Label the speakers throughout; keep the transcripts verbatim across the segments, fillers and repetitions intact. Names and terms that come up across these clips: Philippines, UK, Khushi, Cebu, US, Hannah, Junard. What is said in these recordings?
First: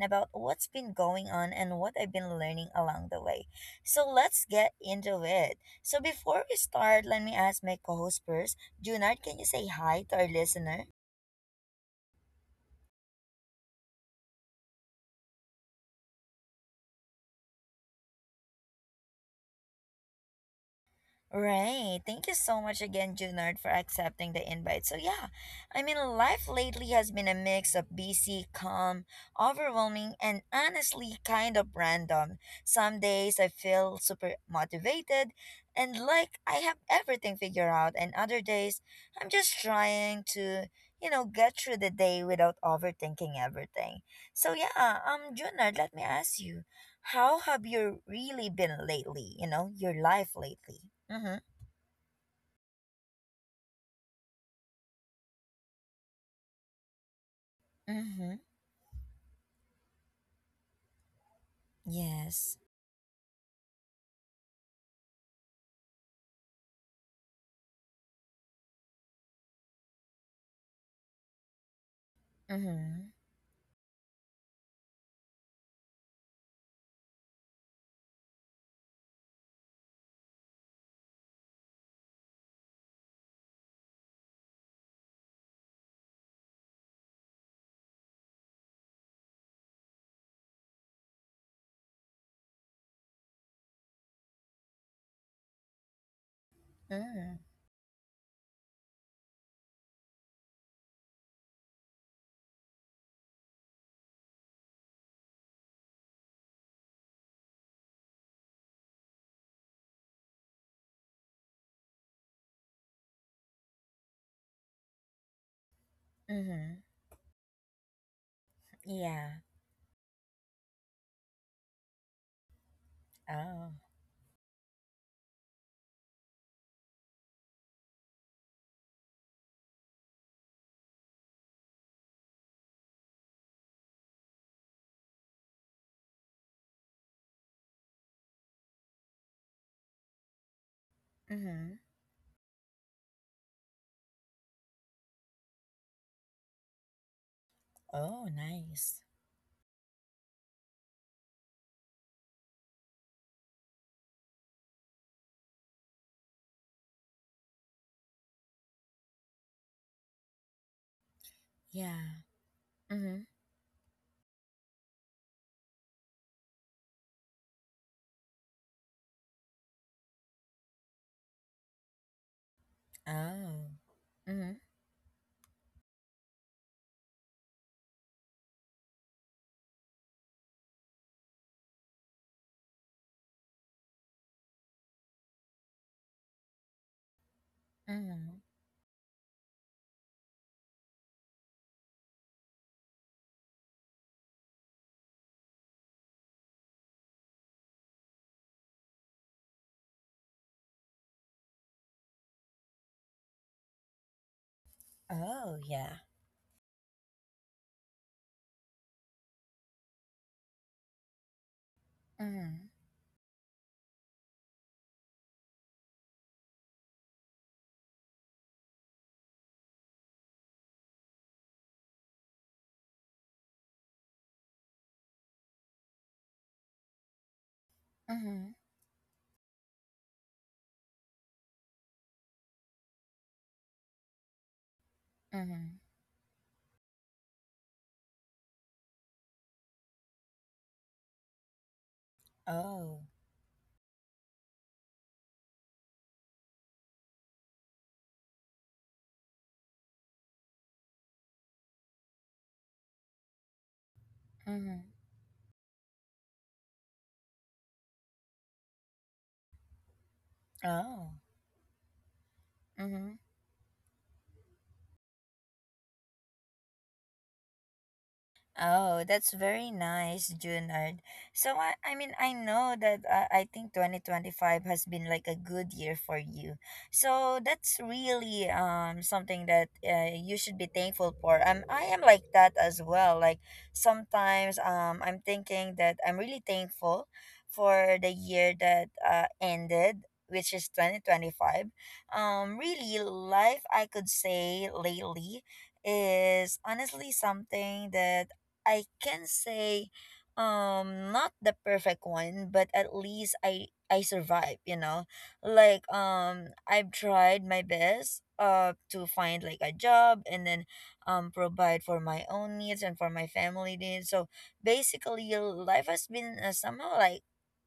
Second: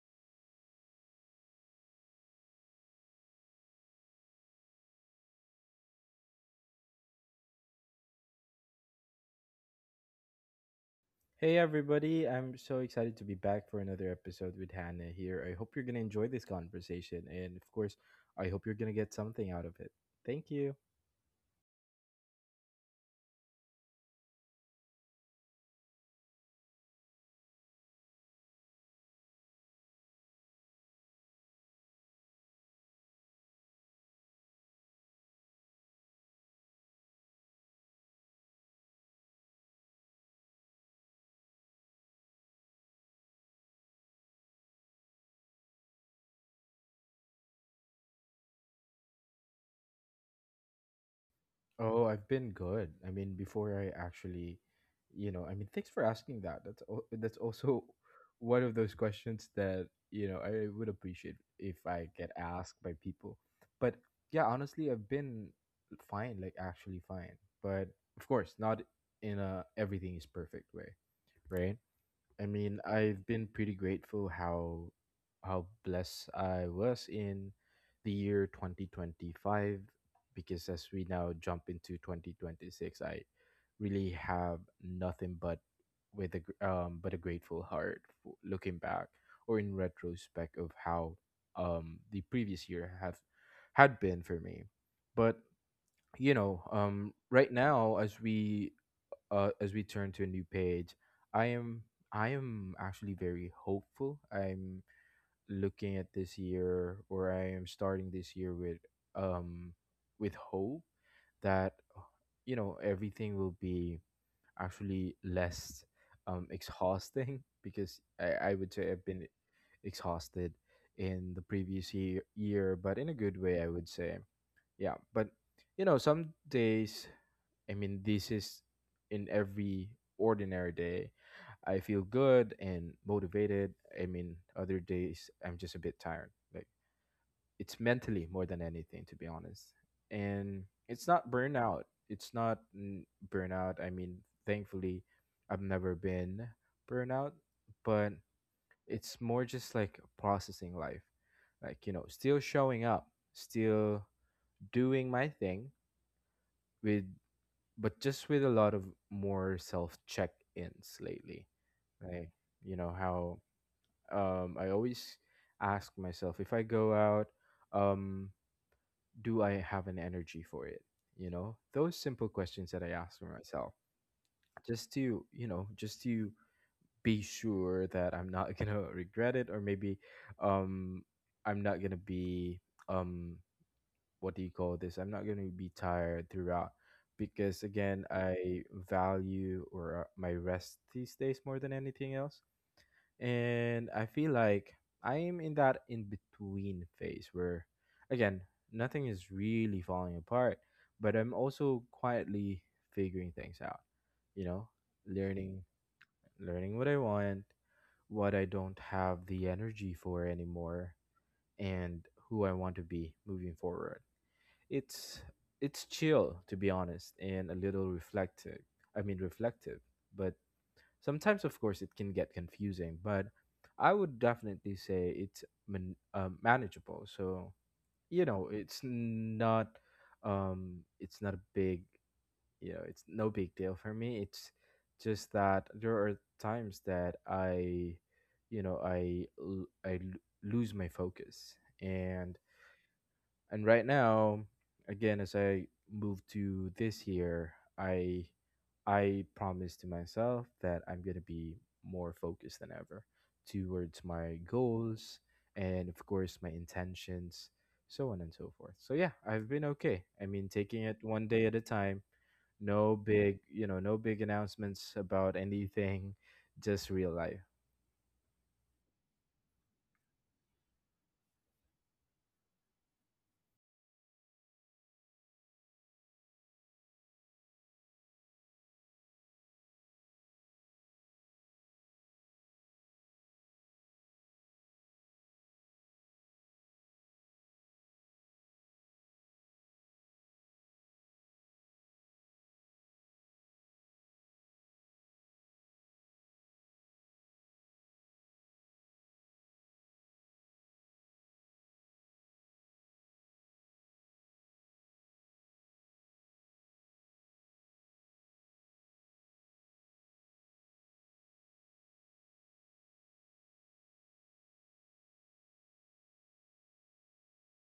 Speaker 1: about what's been going on and what I've been learning along the way. So, let's get into it. So, before we start, let me ask my co host first. Junard, can you say hi to our listener?
Speaker 2: Hey everybody, I'm so excited to be back for another episode with Hannah here. I hope you're going to enjoy this conversation and of course, I hope you're going to get something out of it. Thank you.
Speaker 1: Right. Thank you so much again, Junard, for accepting the invite. So yeah, I mean life lately has been a mix of busy, calm, overwhelming, and honestly kind of random. Some days I feel super motivated and like I have everything figured out, and other days I'm just trying to, you know, get through the day without overthinking everything. So yeah, um Junard, let me ask you, how have you really been lately, you know, your life lately? Mm-hmm.
Speaker 2: Oh, I've been good. I mean, before I actually, you know, I mean, thanks for asking that. That's al- that's also
Speaker 1: Mm-hmm.
Speaker 2: one of those questions that, you know, I would appreciate if I get
Speaker 1: Yes.
Speaker 2: asked by people. But yeah, honestly, I've been fine, like actually fine. But of course, not in a everything is perfect way, right? I mean,
Speaker 1: Mm-hmm.
Speaker 2: I've been pretty grateful how how blessed I was in the year twenty twenty-five, because as we now jump into twenty twenty-six, I really have nothing but with a gr- um but a grateful heart for looking back or in retrospect of how um the previous year have had been for me. But you know, um
Speaker 1: Mm.
Speaker 2: right now as we uh, as we turn to a new page, I am I am actually very hopeful. I'm looking at this year, or I am starting this year with um with hope that you know everything will be actually less um
Speaker 1: Mm-hmm.
Speaker 2: exhausting because I I would say I've been
Speaker 1: Yeah.
Speaker 2: exhausted in the previous year year, but in a good way, I
Speaker 1: Oh.
Speaker 2: would say. Yeah, but you know, some days I mean, this is in every ordinary day. I feel good and motivated. I mean, other days I'm just a bit tired. Like it's mentally more than anything, to be honest. And it's not
Speaker 1: Mm-hmm.
Speaker 2: burnout. It's not mm, burnout. I mean, thankfully, I've never been burnout, but
Speaker 1: Oh, nice.
Speaker 2: it's more just like processing life. Like, you know, still showing up, still doing my thing with but just with a lot of more self check ins lately.
Speaker 1: Yeah.
Speaker 2: Like, you know,
Speaker 1: Mm-hmm.
Speaker 2: how um, I always ask myself if I go out, um, do I have an energy for it? You know, those simple questions that I ask for myself
Speaker 1: Oh. Mm-hmm.
Speaker 2: just to, you know, just to be sure that I'm not going to regret it or maybe um, I'm not going to be. Um, what do you call this? I'm not going to be tired throughout because again,
Speaker 1: Mm-hmm.
Speaker 2: I value or uh, my rest these days more than anything else. And I feel like I am in that in between phase where again, nothing is really falling apart, but I'm also quietly figuring things out, you know,
Speaker 1: Oh,
Speaker 2: learning
Speaker 1: yeah.
Speaker 2: learning what I want, what I don't have the energy for anymore and who I
Speaker 1: Mm-hmm.
Speaker 2: want to be moving forward. It's it's chill to be honest and a little reflective. I mean reflective, but sometimes of course it can get confusing, but I would definitely say it's man- um, manageable. So, you know,
Speaker 1: Mm-hmm.
Speaker 2: it's not um it's not a big, you know, it's no big deal for me. It's just that
Speaker 1: Mm-hmm.
Speaker 2: there are times that I you know, I l- I l- lose my focus and
Speaker 1: Oh.
Speaker 2: and right now, again, as I move to this year, I I promise to myself that I'm gonna be more focused than ever towards my
Speaker 1: Mm-hmm.
Speaker 2: goals and of course my intentions, so on and so forth. So yeah, I've been okay. I mean, taking it
Speaker 1: Oh.
Speaker 2: one day at a time. No
Speaker 1: Mm-hmm.
Speaker 2: big, you know, no big announcements about anything, just real life.
Speaker 1: Oh, that's very nice, Junard. So I, I mean, I know that uh, I think twenty twenty-five has been like a good year for you. So that's really um something that uh, you should be thankful for. Um, I am like that as well. Like sometimes um I'm thinking that I'm really thankful for the year that uh, ended, which is twenty twenty-five. Um really life I could say lately is honestly something that I can say, um not the perfect one, but at least I I survive, you know. Like um I've tried my best uh to find like a job, and then um provide for my own needs and for my family needs. So basically life has been uh, somehow like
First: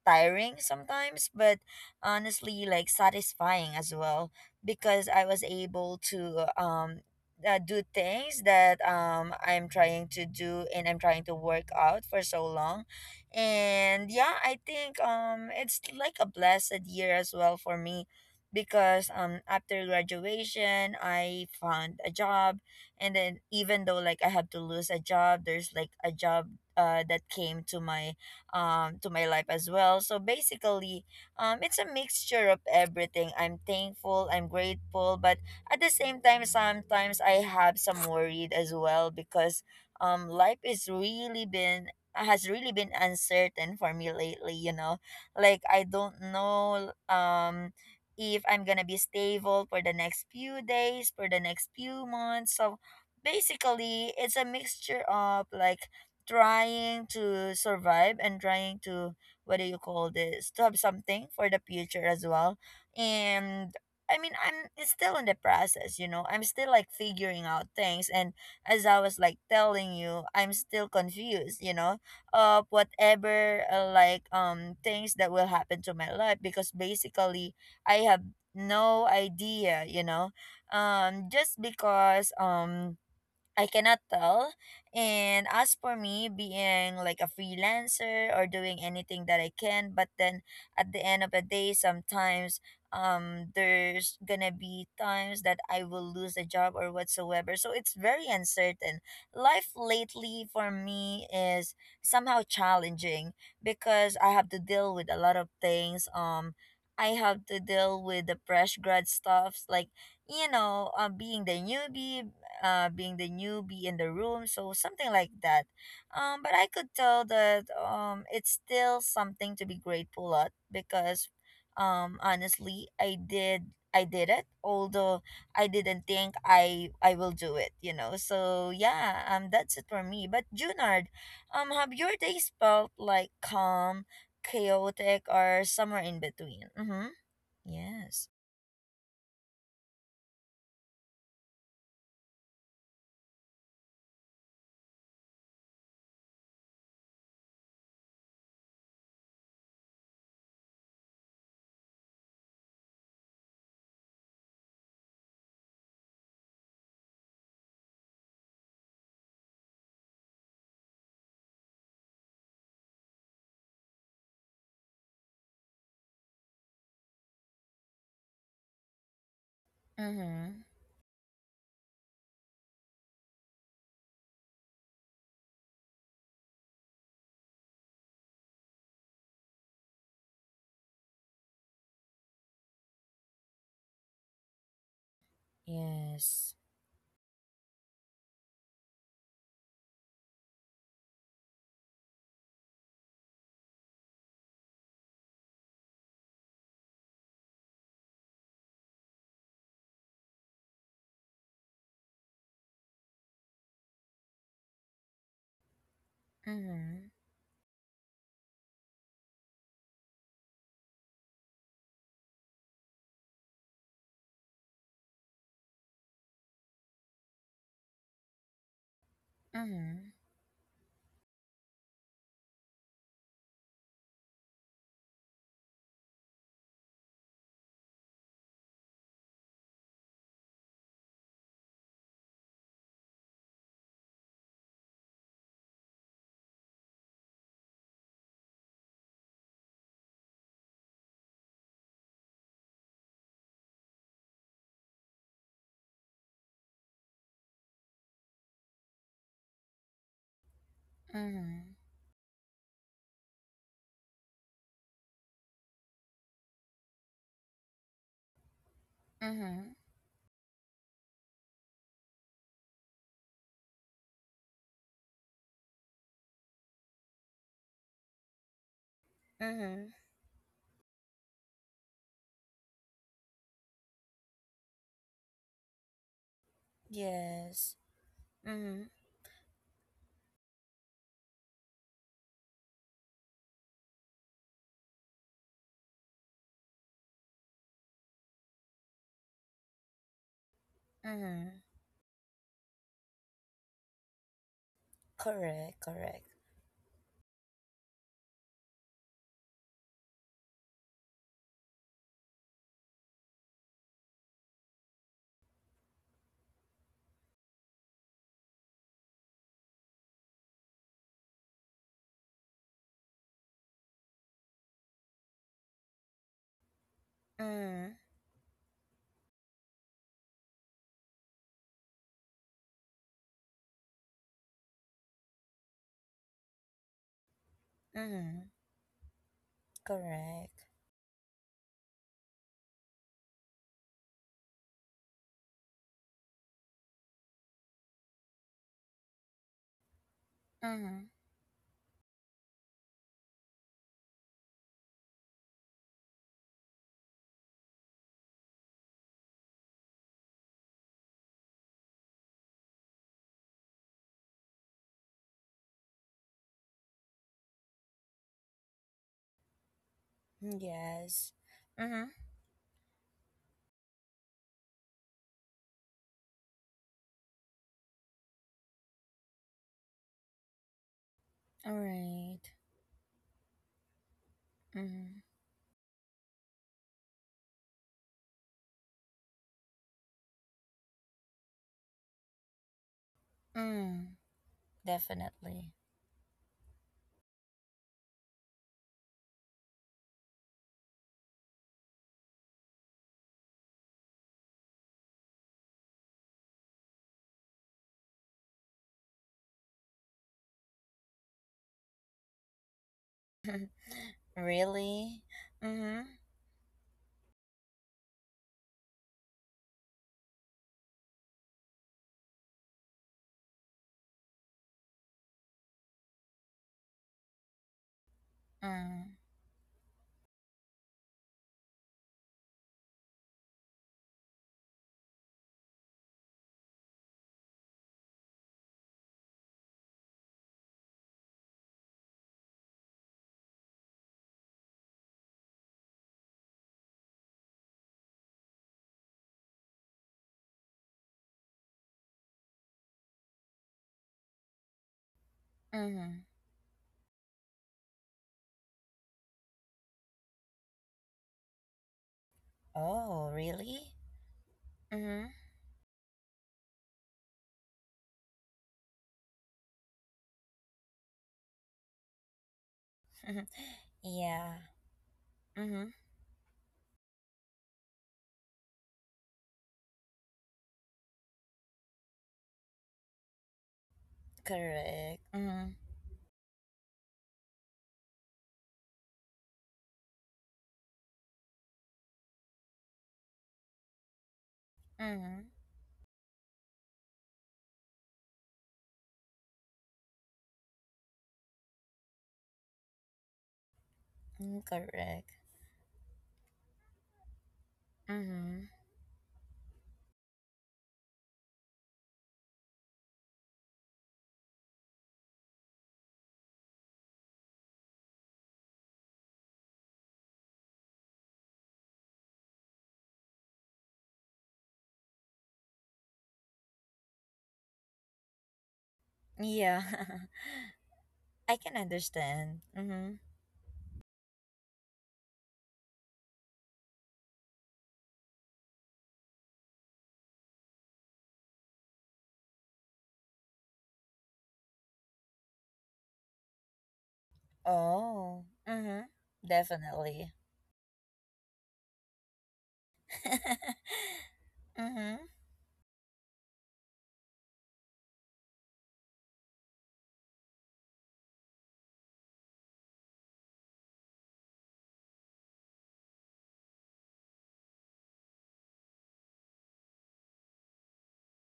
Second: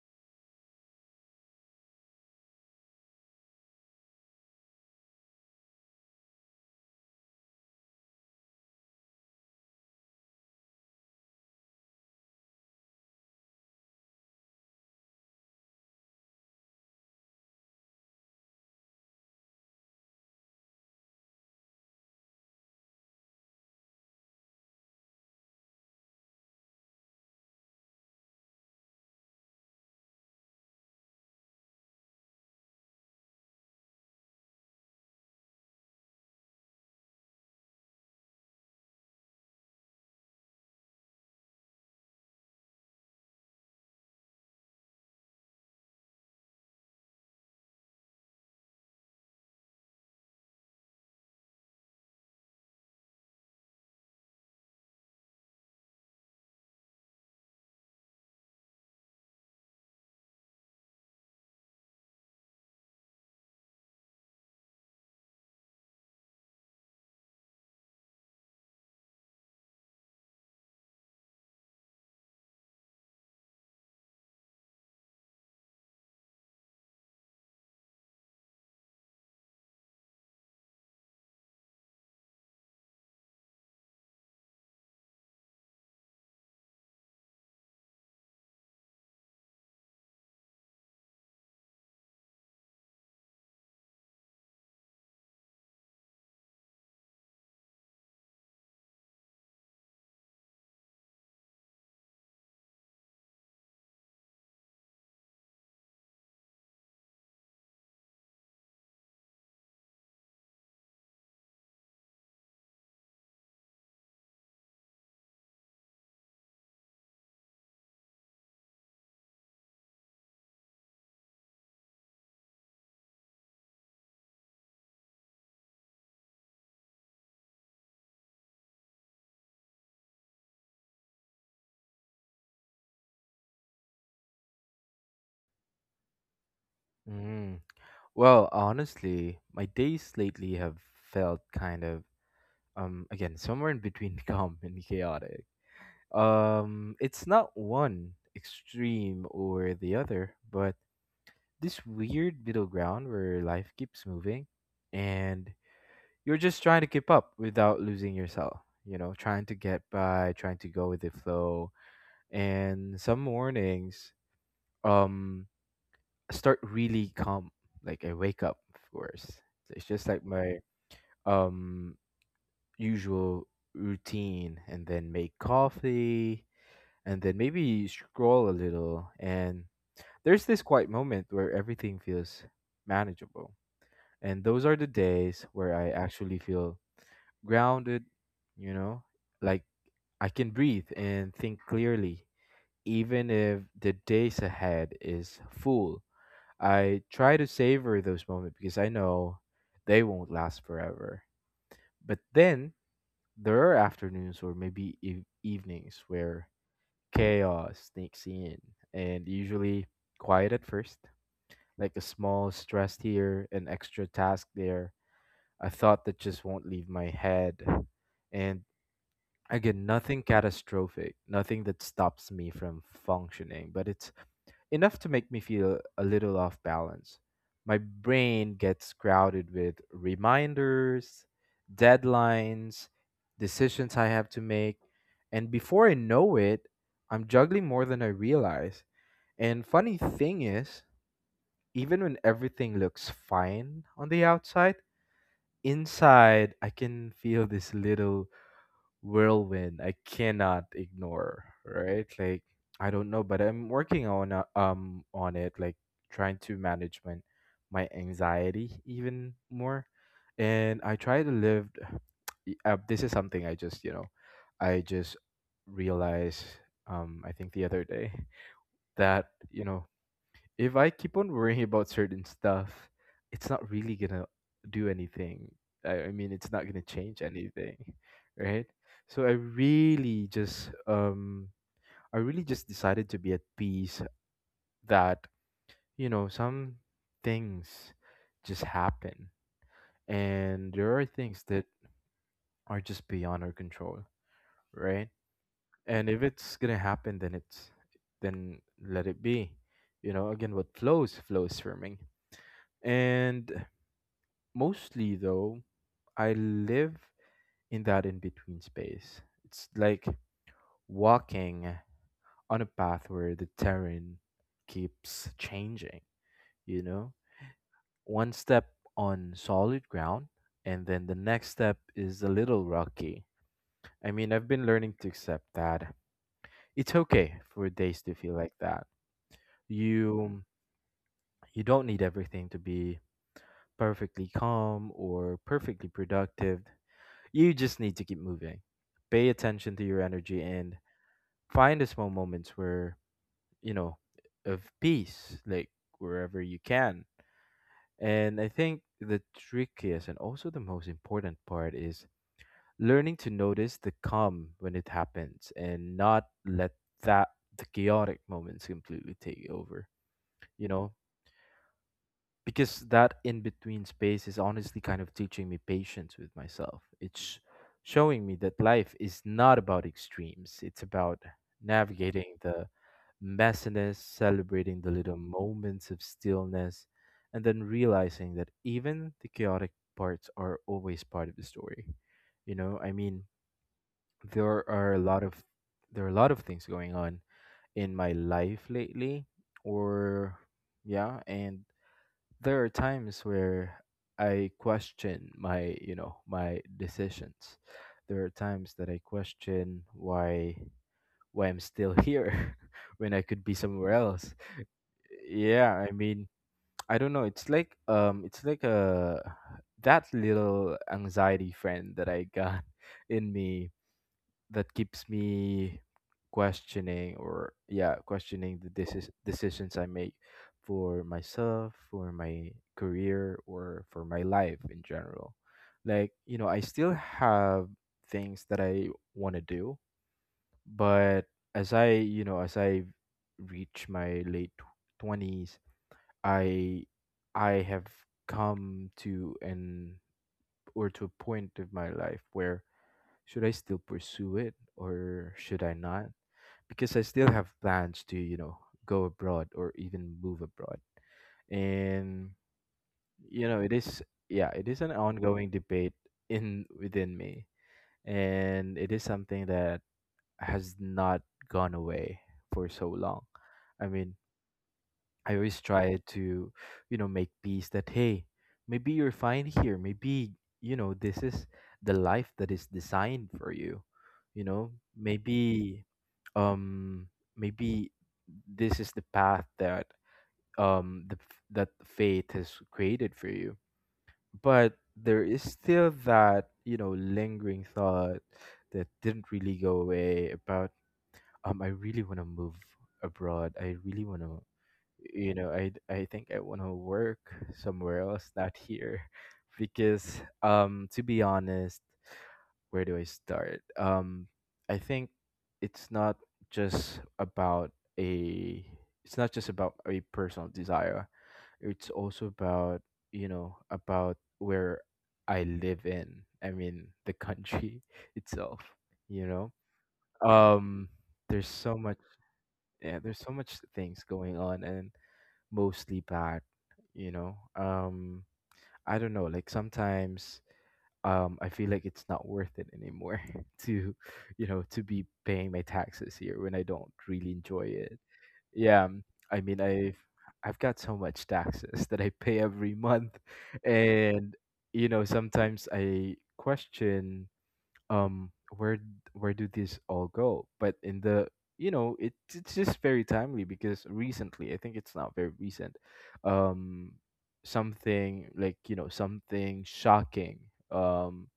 Speaker 1: tiring sometimes, but honestly like satisfying as well because I was able to um uh, do things that um I'm trying to do and I'm trying to work out for so long. And yeah, I think um it's like a blessed year as well for me because um after graduation I found a job, and then even though like I have to lose a job, there's like a job uh that came to my um to my life as well. So basically um it's a mixture of everything. I'm thankful, I'm grateful, but at the same time sometimes I have some worried as well because um life is really been has really been uncertain for me lately, you know. Like I don't know, um if I'm gonna be stable for the next few days, for the next few months. So basically it's a mixture of like trying to survive and trying to, what do you call this, to have something for the future as well. And I mean, I'm it's still in the process, you know. I'm still like figuring out things, and as I was like telling you, I'm still confused, you know, of whatever uh, like um things that will happen to my life, because basically I have no idea, you know. Um just because um I cannot tell. And as for me being like a freelancer or doing anything that I can, but then at the end of the day, sometimes um there's gonna be times that I will lose a job or whatsoever. So it's very uncertain. Life lately for me is somehow challenging because I have to deal with a lot of things. Um I have to deal with the fresh grad stuffs, like you know, um, being the newbie, uh, being the newbie in the room, so something like that. Um, but I could tell that um, it's still something to be grateful at, because, um, honestly, I did, I did it, although I didn't think I I will do it, you know. So yeah, um, that's it for me. But Junard, um, have your days felt like calm, chaotic, or somewhere in between? Mm-hmm.
Speaker 2: Mm.
Speaker 1: Yes.
Speaker 2: Well, honestly, my days lately have felt kind of um again somewhere in between calm and chaotic. Um it's not one extreme or the other, but this weird middle ground where life keeps moving, and you're just trying to keep up without losing yourself, you know, trying to get by, trying to go with the flow. And some mornings um start really calm, like I wake up, of course, it's just like my
Speaker 1: Mm-hmm.
Speaker 2: um usual routine, and then make coffee, and then maybe scroll a little. And there's this quiet moment where everything feels manageable. And those are the days where I actually
Speaker 1: Yes.
Speaker 2: feel grounded, you know, like I can breathe and think clearly, even if the days ahead is full. I try to savor those moments because I know they won't last forever. But then there are afternoons or maybe eve- evenings where
Speaker 1: Mm-hmm.
Speaker 2: chaos sneaks in, and usually quiet at first, like a small stress here, an extra task there, a thought that just won't leave my head. And again,
Speaker 1: Mm-hmm.
Speaker 2: nothing catastrophic, nothing that stops me from functioning, but it's enough to make me feel a little off balance. My brain gets crowded with reminders, deadlines, decisions I have to make, and before I know it, I'm juggling more than I realize. And funny thing is, even when everything looks fine on the outside, inside I can feel this little whirlwind I cannot ignore,
Speaker 1: Mm-hmm.
Speaker 2: right? Like I don't know, but I'm working on a, um on it, like trying to manage my my anxiety even
Speaker 1: Mm-hmm.
Speaker 2: more, and I try to live. y- Uh, this is something I just you know, I just realized um I think the other day that you know
Speaker 1: Mm-hmm.
Speaker 2: if I keep on worrying about certain stuff, it's not really gonna do anything. I, I mean, it's not gonna change
Speaker 1: Yes.
Speaker 2: anything, right?
Speaker 1: Mm-hmm.
Speaker 2: So I really just um I really just decided to be at peace that you know some things just happen, and there are things
Speaker 1: Mm-hmm.
Speaker 2: that are just beyond our control, right?
Speaker 1: Correct,
Speaker 2: And if
Speaker 1: correct.
Speaker 2: it's gonna happen, then it's then let it be. You know, again, what flows flows for me. And mostly though, I live in that in between space. It's like walking on a path where the terrain keeps changing, you know?
Speaker 1: Mm-hmm.
Speaker 2: One step on solid ground, and then the next step is a little rocky. I mean, I've been learning to accept that it's okay for days to feel
Speaker 1: Mm-hmm.
Speaker 2: like that. You
Speaker 1: Correct.
Speaker 2: you don't need everything to be perfectly calm or perfectly productive. You just need to keep moving. Pay attention to your energy and
Speaker 1: Mm-hmm.
Speaker 2: find the small moments where, you know, of peace, like wherever you can. And I think the trickiest and also the most important part is learning to notice the calm when it happens and not let that the chaotic moments completely take over. You know,
Speaker 1: Yes. Mm-hmm.
Speaker 2: because that in between space is honestly kind of teaching me patience with myself. It's showing me that life is not about extremes, it's about
Speaker 1: All
Speaker 2: navigating
Speaker 1: right.
Speaker 2: the messiness, celebrating the little
Speaker 1: Mm-hmm.
Speaker 2: moments of stillness, and then realizing that even the chaotic parts are always part of the story. You know, I mean,
Speaker 1: Mm.
Speaker 2: there are a lot of
Speaker 1: Definitely.
Speaker 2: there are a lot of things going on in my life lately or yeah, and there are times where I question my, you know, my decisions. There are times that I question why why I'm still here when I could be somewhere else.
Speaker 1: Really?
Speaker 2: Yeah, I
Speaker 1: Mm-hmm.
Speaker 2: mean, I don't know. It's like um it's like a that little anxiety friend that I got in me that keeps me questioning or yeah questioning the
Speaker 1: Mm.
Speaker 2: decis- decisions I make for myself, for my career, or for my life in general. Like you know I still have things that I want to do, but as I you know as i reach my late twenties, i I have come to an or to a point of my life where should I still pursue it or should I not?
Speaker 1: Mm-hmm.
Speaker 2: Because I still have plans to, you know, go abroad or even move abroad. And
Speaker 1: Oh,
Speaker 2: you know, it
Speaker 1: really?
Speaker 2: is yeah, it is an
Speaker 1: Mm-hmm.
Speaker 2: ongoing debate in within me. And it is something that has not gone away for so long. I mean,
Speaker 1: Yeah.
Speaker 2: I always
Speaker 1: Mm-hmm.
Speaker 2: try to, you know, make peace that hey, maybe you're fine here. Maybe you know this is the life that is designed for you. You know,
Speaker 1: Correct. Mm-hmm.
Speaker 2: maybe, um, maybe this is the path that um the f- that fate has created for you. But there
Speaker 1: Mm-hmm.
Speaker 2: is still that you know lingering thought that didn't really go away about um I really want to move abroad, I really want to
Speaker 1: Correct.
Speaker 2: you know i I think I want to work somewhere else, not
Speaker 1: Mm-hmm.
Speaker 2: here because um to be honest where do I start um I think it's not just about a it's not just about a personal desire, it's also about you know about where i live in I mean the country itself, you know,
Speaker 1: Yeah.
Speaker 2: um,
Speaker 1: I
Speaker 2: there's
Speaker 1: can
Speaker 2: so much,
Speaker 1: understand.
Speaker 2: yeah,
Speaker 1: Mm-hmm.
Speaker 2: there's so much things going on and mostly bad, you know. Um, I don't know, like sometimes um I feel like it's not worth it anymore to, you know, to be paying my taxes here when I don't really enjoy it.
Speaker 1: Oh.
Speaker 2: Yeah,
Speaker 1: Mm-hmm.
Speaker 2: um, I mean I've
Speaker 1: Definitely.
Speaker 2: I've got so much taxes that I pay every month. And you know,
Speaker 1: Mm-hmm.
Speaker 2: sometimes I question, um where d- where do these all go? But in the, you know, it, it's just very timely because recently, I think it's not very recent, um something like, you know, something shocking, um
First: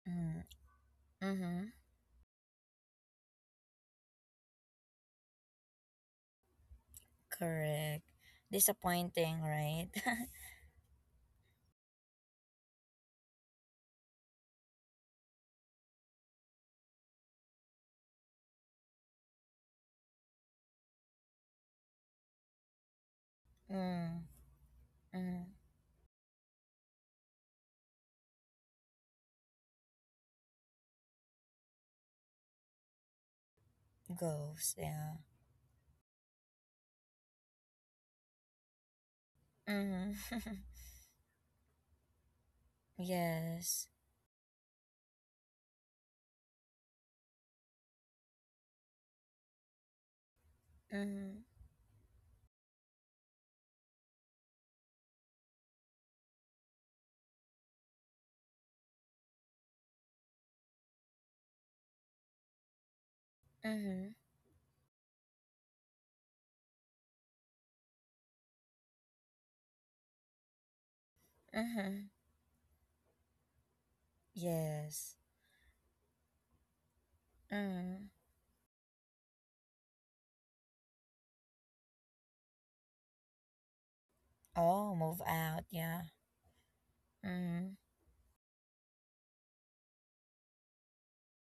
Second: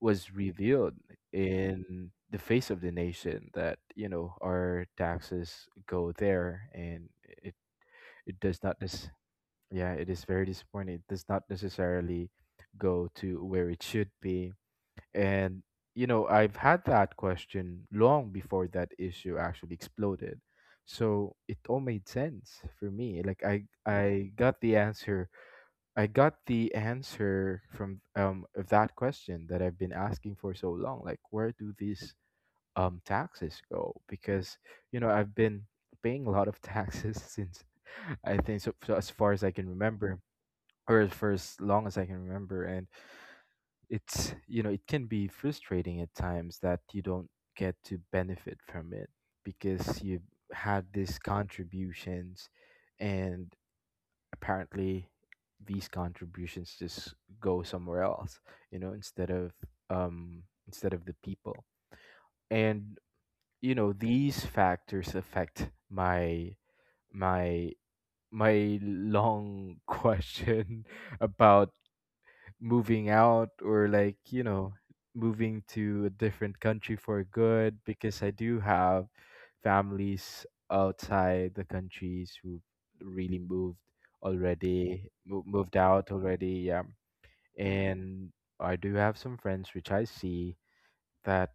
Speaker 2: was
Speaker 1: Mm,
Speaker 2: revealed
Speaker 1: mm-hmm.
Speaker 2: in the face of the nation that, you know, our taxes go there and it
Speaker 1: Correct.
Speaker 2: it does not this
Speaker 1: Disappointing, right?
Speaker 2: yeah, it is very disappointing. It does not necessarily go to where it should be. And, you know, I've had that question long before that issue actually exploded. So it all made sense for me. Like, I
Speaker 1: Mm,
Speaker 2: I got the answer.
Speaker 1: mm.
Speaker 2: I got the answer from um of that question that I've been asking for so long. Like, where do these um taxes go? Because,
Speaker 1: Ghost,
Speaker 2: you know,
Speaker 1: yeah.
Speaker 2: I've been paying a lot of taxes since, I think so, so as far as I can remember
Speaker 1: Mm-hmm.
Speaker 2: or as far as long as I can remember.
Speaker 1: Yes.
Speaker 2: It's, you know, it can be frustrating at times that you don't get to benefit from it because you've had these
Speaker 1: Mm-hmm.
Speaker 2: contributions, and apparently these contributions just go somewhere else, you know, instead of um instead of the people. And you know
Speaker 1: Mm-hmm.
Speaker 2: these factors affect my my my long question about
Speaker 1: Mm-hmm.
Speaker 2: moving out, or like, you know,
Speaker 1: Yes.
Speaker 2: moving to a different country for good,
Speaker 1: Mm.
Speaker 2: because I do have families outside the countries who really moved,
Speaker 1: Oh,
Speaker 2: already
Speaker 1: move
Speaker 2: mo-
Speaker 1: out,
Speaker 2: moved out
Speaker 1: yeah.
Speaker 2: already, yeah.
Speaker 1: Mm-hmm.
Speaker 2: And I do have some friends which I see that,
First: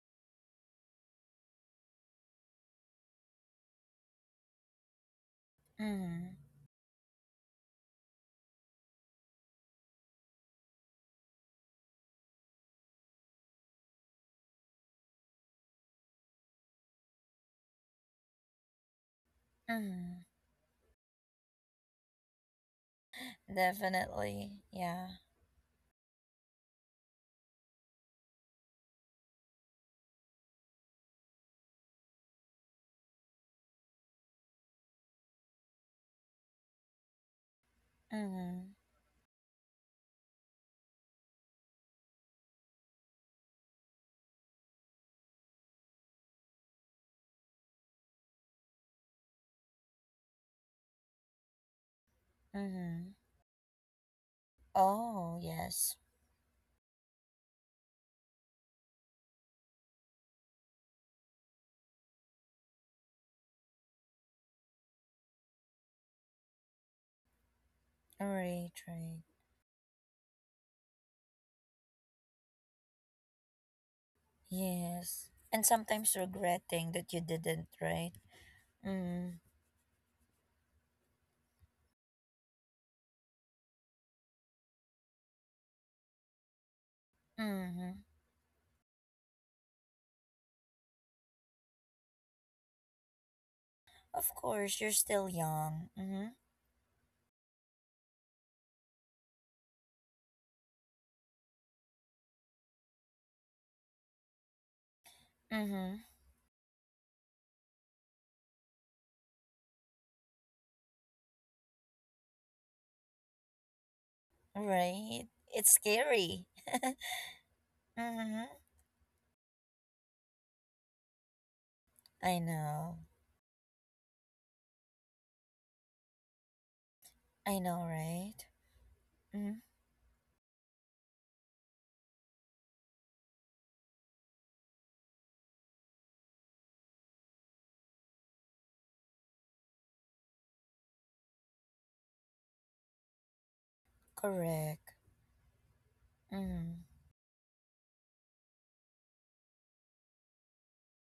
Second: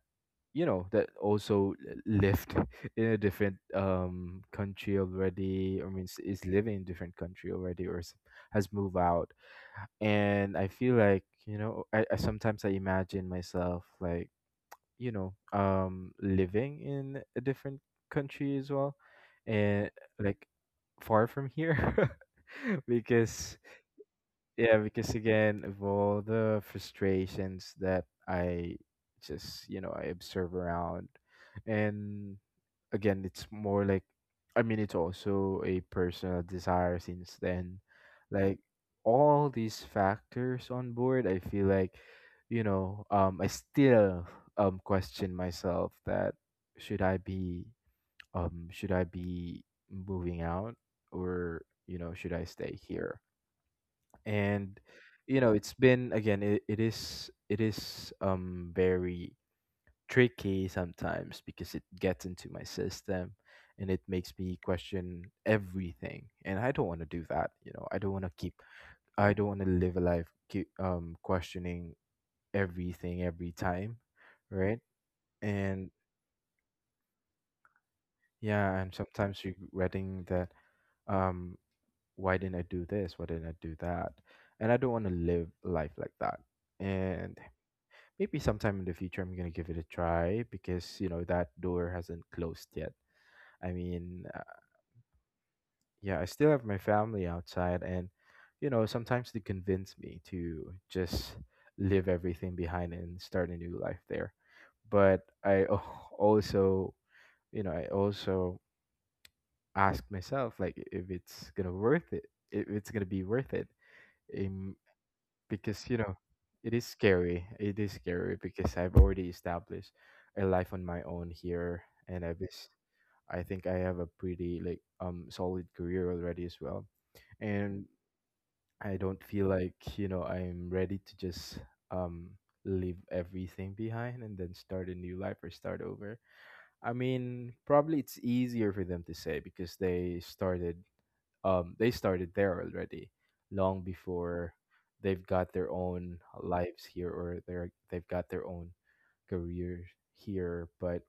Speaker 2: you know, that also lived in a different um country already. I mean,
Speaker 1: Mm-hmm.
Speaker 2: is living in different country already, or s- has moved out. And I feel like, you know, I, I sometimes I imagine myself like, you know, um living in a different country as well, and
Speaker 1: Mm-hmm.
Speaker 2: like far from here because
Speaker 1: Definitely,
Speaker 2: yeah,
Speaker 1: yeah.
Speaker 2: because again, of all the frustrations that I just, you know, I observe around, and again, it's more like, I mean, it's also a personal desire since then. Like,
Speaker 1: Mm-hmm.
Speaker 2: all these factors on board, I feel like, you know, um, I still um question myself that should I be, um, should I be moving out, or, you know, should I stay
Speaker 1: Mm-hmm.
Speaker 2: here? And
Speaker 1: Oh,
Speaker 2: you know it's
Speaker 1: yes.
Speaker 2: been again, it, it is it is um very tricky sometimes because it gets into my system, and it makes me question everything. And I don't want to do that, you know. I don't want to keep,
Speaker 1: Right, right.
Speaker 2: I don't want to live a life keep um questioning everything every time. Right.
Speaker 1: Yes. And
Speaker 2: And
Speaker 1: sometimes regretting that you didn't, right?
Speaker 2: yeah, I'm
Speaker 1: Mm.
Speaker 2: sometimes regretting that, um why didn't I do this, why didn't I do that. And I don't want to live life like that. And
Speaker 1: Mm-hmm.
Speaker 2: maybe sometime in the future I'm gonna give it a try, because you know that door hasn't closed yet. I mean,
Speaker 1: Of
Speaker 2: uh,
Speaker 1: course, you're still young.
Speaker 2: yeah, I
Speaker 1: Mm-hmm.
Speaker 2: still have my family outside, and you know sometimes they convince me to just leave everything behind and start a new life there. But I
Speaker 1: Mm-hmm.
Speaker 2: al- also, you know, I also ask myself like if it's gonna worth it, if it's gonna be worth it. Um,
Speaker 1: Right. It's
Speaker 2: because you know
Speaker 1: scary.
Speaker 2: it is scary, it is scary,
Speaker 1: Mm-hmm.
Speaker 2: because I've already established a life on my own here, and
Speaker 1: I
Speaker 2: i've is,
Speaker 1: know.
Speaker 2: I think I have a pretty like um solid career already as well.
Speaker 1: I know,
Speaker 2: And
Speaker 1: right?
Speaker 2: I don't feel
Speaker 1: Mm-hmm.
Speaker 2: like, you know, I'm ready to just um leave everything behind and then start a new life or start over. I mean, probably it's easier for them to say because they started, um they started there already long before.
Speaker 1: Correct.
Speaker 2: They've got their own
Speaker 1: Mm.
Speaker 2: lives here, or they're, they've got their own career here. But